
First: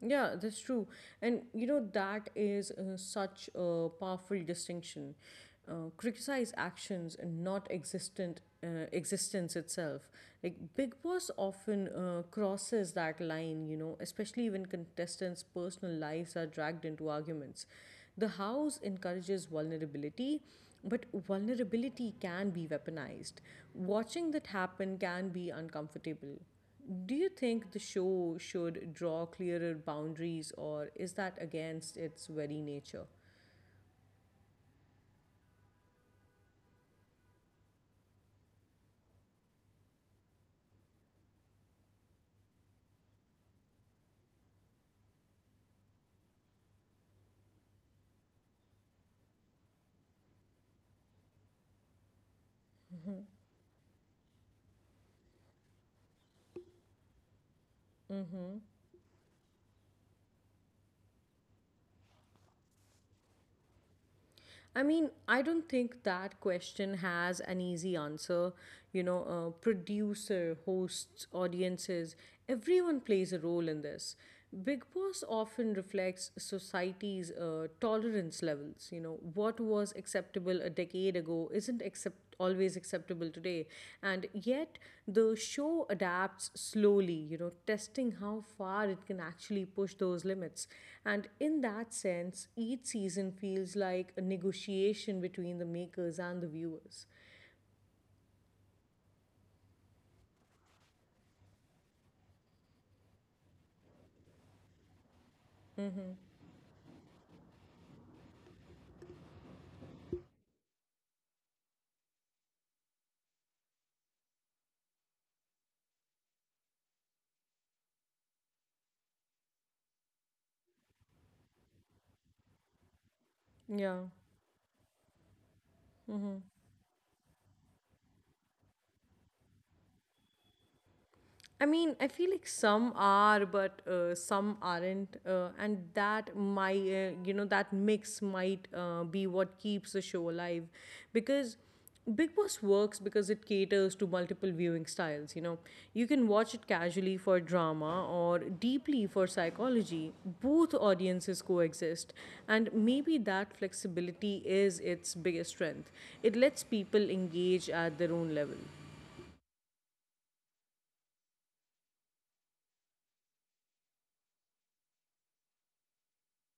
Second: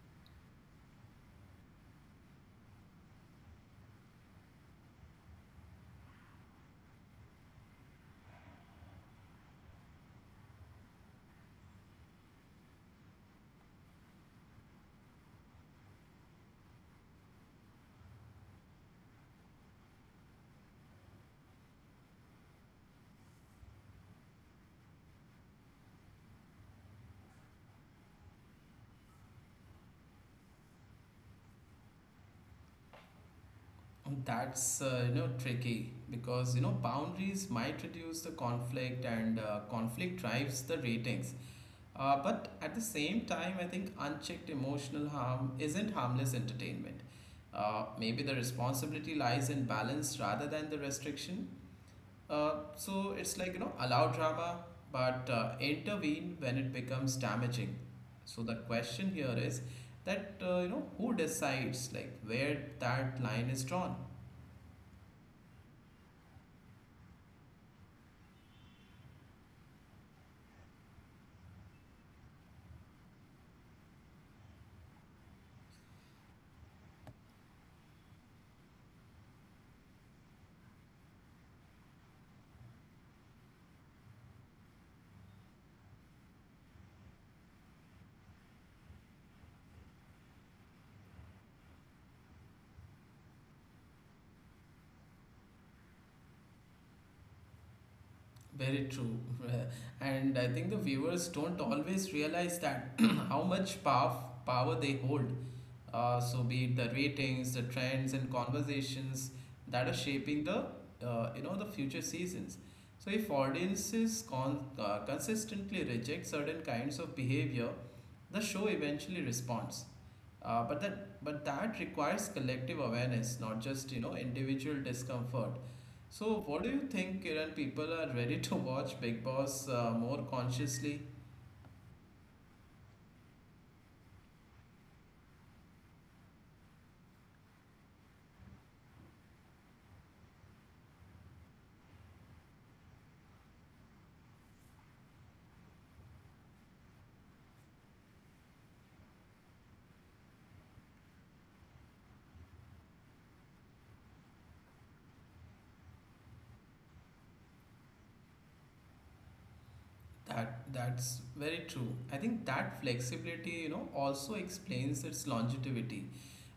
Speaker 1: Yeah, that's true. And you know, that is such a powerful distinction. Criticize actions and not existent existence itself. Like Big Boss often crosses that line, you know, especially when contestants' personal lives are dragged into arguments. The house encourages vulnerability, but vulnerability can be weaponized. Watching that happen can be uncomfortable. Do you think the show should draw clearer boundaries, or is that against its very nature?
Speaker 2: And that's you know, tricky, because you know, boundaries might reduce the conflict, and conflict drives the ratings. But at the same time, I think unchecked emotional harm isn't harmless entertainment. Maybe the responsibility lies in balance rather than the restriction. So it's like, you know, allow drama, but intervene when it becomes damaging. So the question here is that, you know, who decides, like, where that line is drawn?
Speaker 1: I mean, I don't think that question has an easy answer. You know, producer, hosts, audiences, everyone plays a role in this. Big Boss often reflects society's tolerance levels. You know, what was acceptable a decade ago isn't accept. Always acceptable today, and yet the show adapts slowly, you know, testing how far it can actually push those limits. And in that sense, each season feels like a negotiation between the makers and the viewers.
Speaker 2: Very true. And I think the viewers don't always realize that (clears throat) how much power they hold. So be it the ratings, the trends, and conversations that are shaping the you know, the future seasons. So if audiences consistently reject certain kinds of behavior, the show eventually responds. But that requires collective awareness, not just you
Speaker 1: Yeah.
Speaker 2: know, individual discomfort.
Speaker 1: Mm-hmm.
Speaker 2: So, what do you think, Kiran? People are ready to watch Big Boss more consciously.
Speaker 1: I mean, I feel like some are, but some aren't, and that my you know, that mix might be what keeps the show alive, because Big Boss works because it caters to multiple viewing styles. You know, you can watch it casually for drama, or deeply for psychology. Both audiences coexist, and maybe that flexibility is its biggest strength. It lets people engage at their own level.
Speaker 2: That's very true. I think that flexibility, you know, also explains its longevity.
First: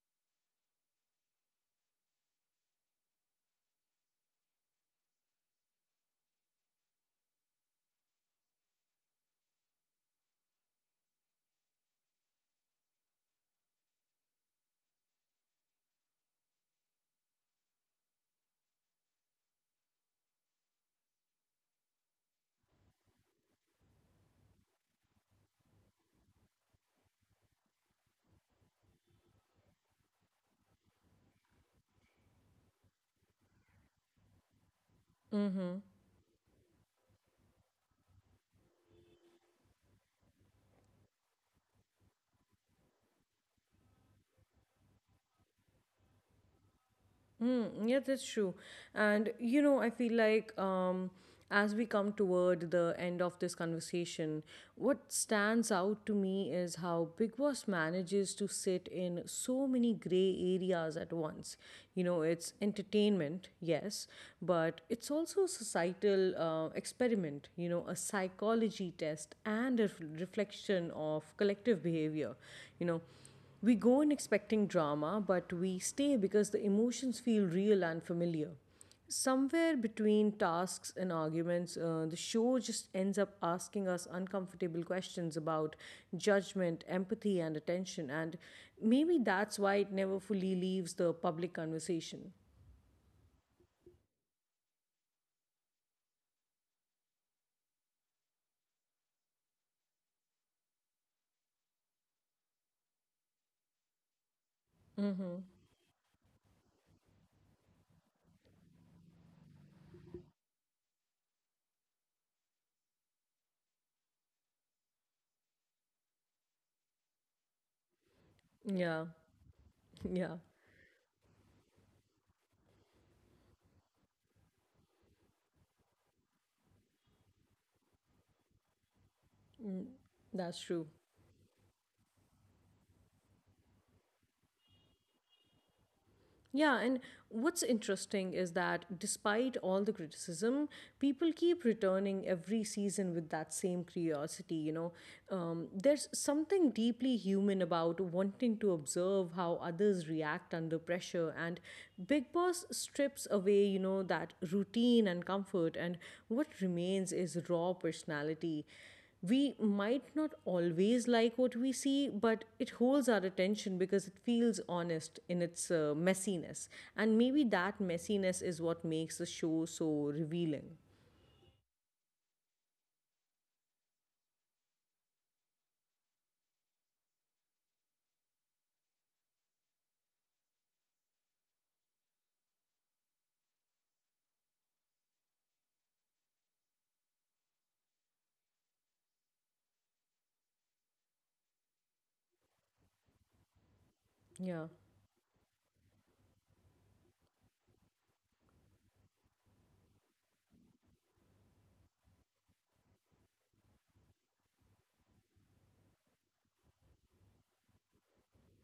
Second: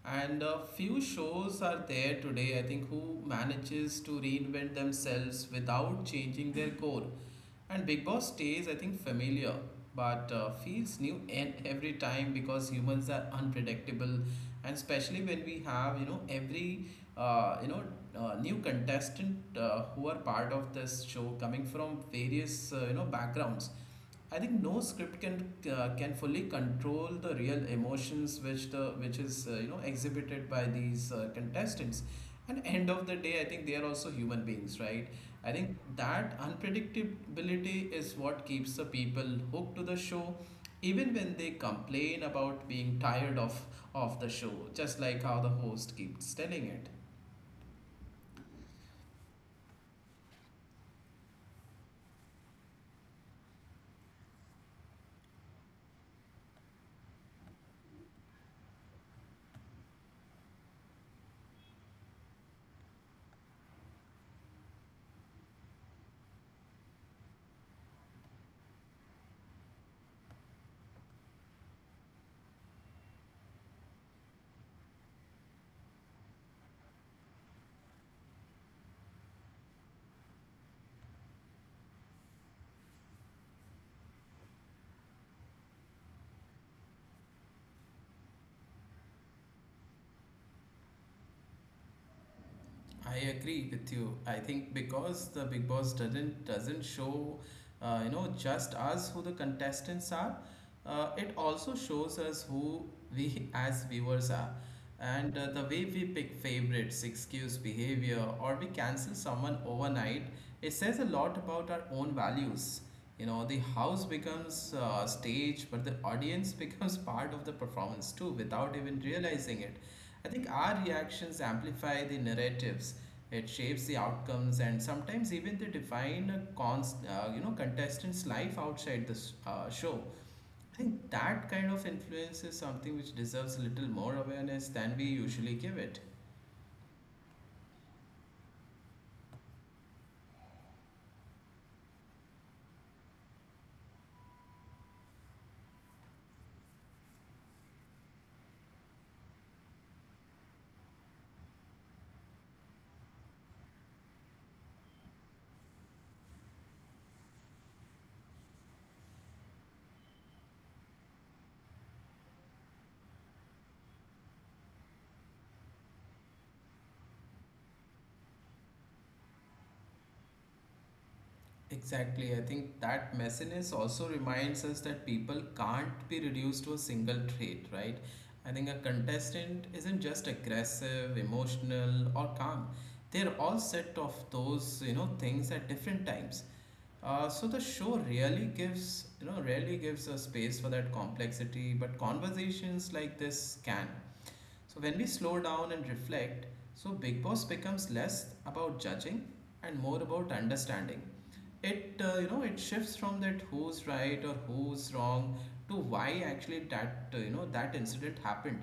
Speaker 2: And few shows are there today, I think, who manages to reinvent themselves without changing their core. And Big Boss stays, I think, familiar, but feels new and every time, because humans are unpredictable, and especially when we have you know, every uh, you know new contestant who are part of this show coming from various you know, backgrounds. I think no script can fully control the real emotions which the which is you know, exhibited by these contestants. And end of the day, I think they are also human beings, right? I think that unpredictability is what keeps the people hooked to the show, even when they complain about being tired of the show, just like how the host keeps telling it.
Speaker 1: Mm, yeah, that's true. And you know, I feel like as we come toward the end of this conversation, what stands out to me is how Big Boss manages to sit in so many gray areas at once. You know, it's entertainment, yes, but it's also a societal experiment, you know, a psychology test and a reflection of collective behavior. You know, we go in expecting drama, but we stay because the emotions feel real and familiar. Somewhere between tasks and arguments, the show just ends up asking us uncomfortable questions about judgment, empathy, and attention. And maybe that's why it never fully leaves the public conversation.
Speaker 2: I agree with you. I think because the Big Boss doesn't show, you know, just us who the contestants are. It also shows us who we (laughs) as viewers are, and the way we pick favorites, excuse behavior, or we cancel someone overnight. It says a lot about our own values. You know, the house becomes stage, but the audience (laughs) becomes part of the performance too, without even
Speaker 1: Yeah,
Speaker 2: realizing it.
Speaker 1: (laughs)
Speaker 2: I
Speaker 1: yeah,
Speaker 2: think our reactions amplify the narratives. It shapes the outcomes, and sometimes even they define a you know, contestant's life outside the show.
Speaker 1: that's
Speaker 2: I
Speaker 1: true.
Speaker 2: think that kind of influence is something which deserves a little more awareness than we usually give it.
Speaker 1: Yeah, and what's interesting is that despite all the criticism, people keep returning every season with that same curiosity. You know, there's something deeply human about wanting to observe how others react under pressure, and Big Boss strips away, you know, that routine and comfort, and what remains is raw personality. We might not always like what we see, but it holds our attention because it feels honest in its messiness. And maybe that messiness is what makes the show so revealing.
Speaker 2: Exactly. I think that messiness also reminds us that people can't be reduced to a single trait, right? I think a contestant isn't just aggressive, emotional, or calm. They're all set of those, you know, things at different times. So the show really gives, you know, really gives a space for that complexity, but conversations like this can.
Speaker 1: Yeah.
Speaker 2: So when we slow down and reflect, so Big Boss becomes less about judging and more about understanding. It you know, it shifts from that who's right or who's wrong to why actually that you know, that incident happened.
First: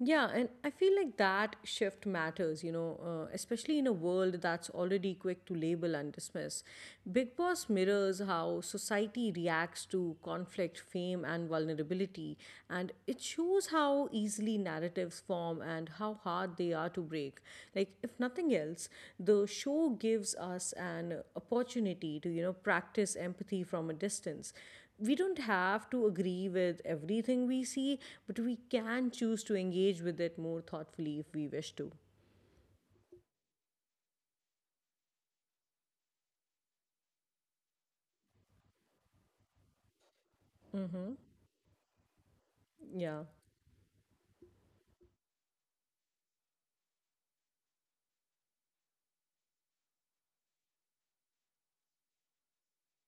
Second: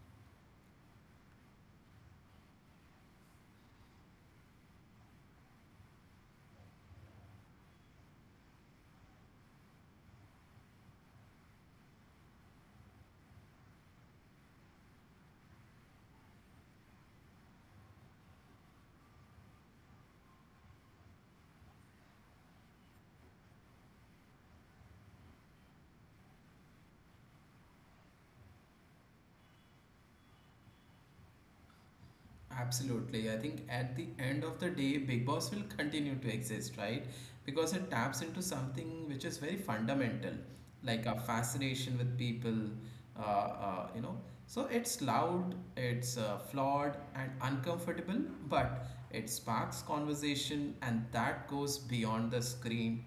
Speaker 1: Yeah, and I feel like that shift matters, you know, especially in a world that's already quick to label and dismiss. Big Boss mirrors how society reacts to conflict, fame, and vulnerability, and it shows how easily narratives form and how hard they are to break. Like, if nothing else, the show gives us an opportunity to, you know, practice empathy from a distance. We don't have to agree with everything we see, but we can choose to engage with it more thoughtfully if we wish to.
Speaker 2: Absolutely. I think at the end of the day, Big Boss will (laughs) continue to exist, right? Because it taps into something which is very fundamental, like a fascination with people.
Speaker 1: Yeah.
Speaker 2: You know, so it's loud, it's flawed and uncomfortable, but it sparks conversation, and that goes beyond the screen,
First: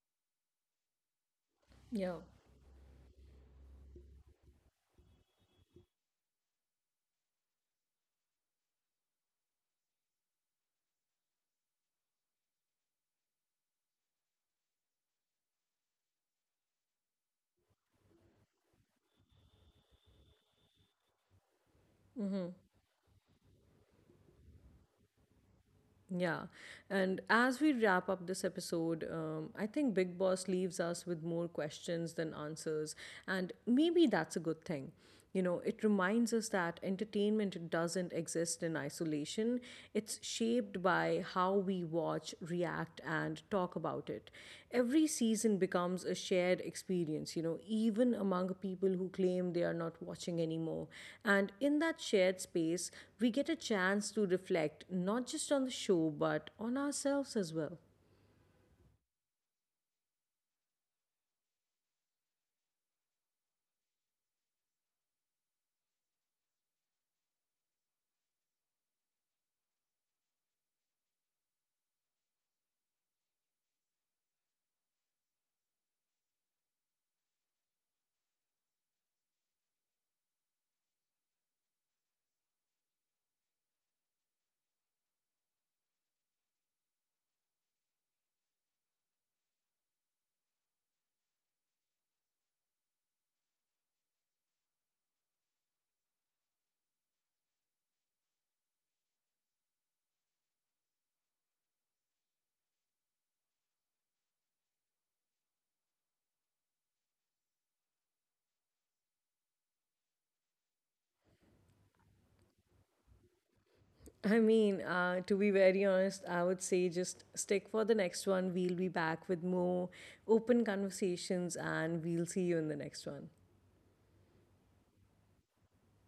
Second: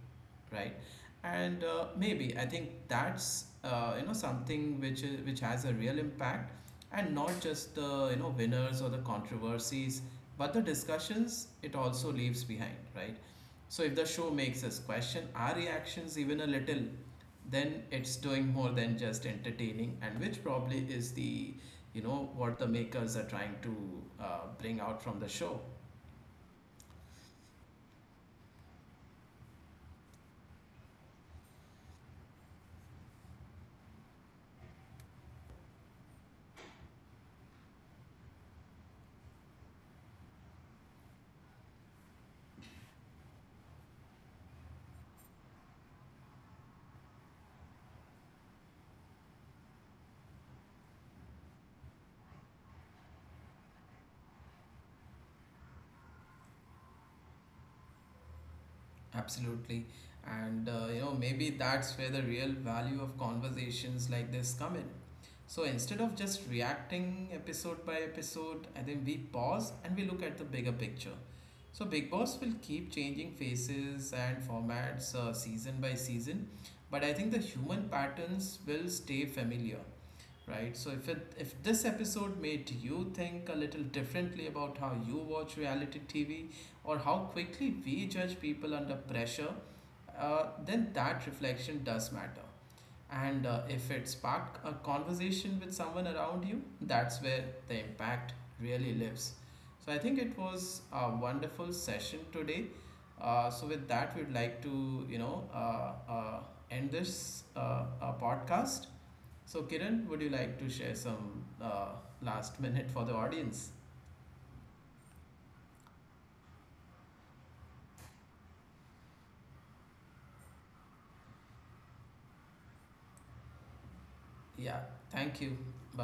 Speaker 2: right? And
Speaker 1: Yeah.
Speaker 2: maybe I think that's you know, something which has a real impact, and not just the you know, winners or the controversies, but the discussions it also leaves behind, right? So if the show makes us question our reactions even a little, then it's doing more than just entertaining, and which probably is the you know, what the makers are trying to bring out from the show.
Speaker 1: Yeah. And as we wrap up this episode, I think Big Boss leaves us with more questions than answers. And maybe that's a good thing. You know, it reminds us that entertainment doesn't exist in isolation. It's shaped by how we watch, react and talk about it. Every season becomes a shared experience, you know, even among people who claim they are not watching anymore. And in that shared space, we get a chance to reflect not just on the show, but on ourselves as well.
Speaker 2: Absolutely. And you know, maybe that's where the real value of conversations like this come in. So instead of just reacting episode by episode, I think we pause and we look at the bigger picture. So Big Boss will keep changing faces and formats season by season, but I think the human patterns will stay familiar, right? So if this episode made you think a little differently about how you watch reality TV, or how quickly we judge people under pressure, then that reflection does matter. And if it sparked a conversation with someone around you, that's where the impact really lives. So I think it was a wonderful session today. So with that, we'd like to you know end this podcast. So, Kiran, would you like to share some last minute for the audience?
Speaker 1: (laughs) I mean, to be very honest, I would say just stick for the next one. We'll be back with more open conversations, and we'll see you in the next one.
Speaker 2: Yeah, thank you. Bye.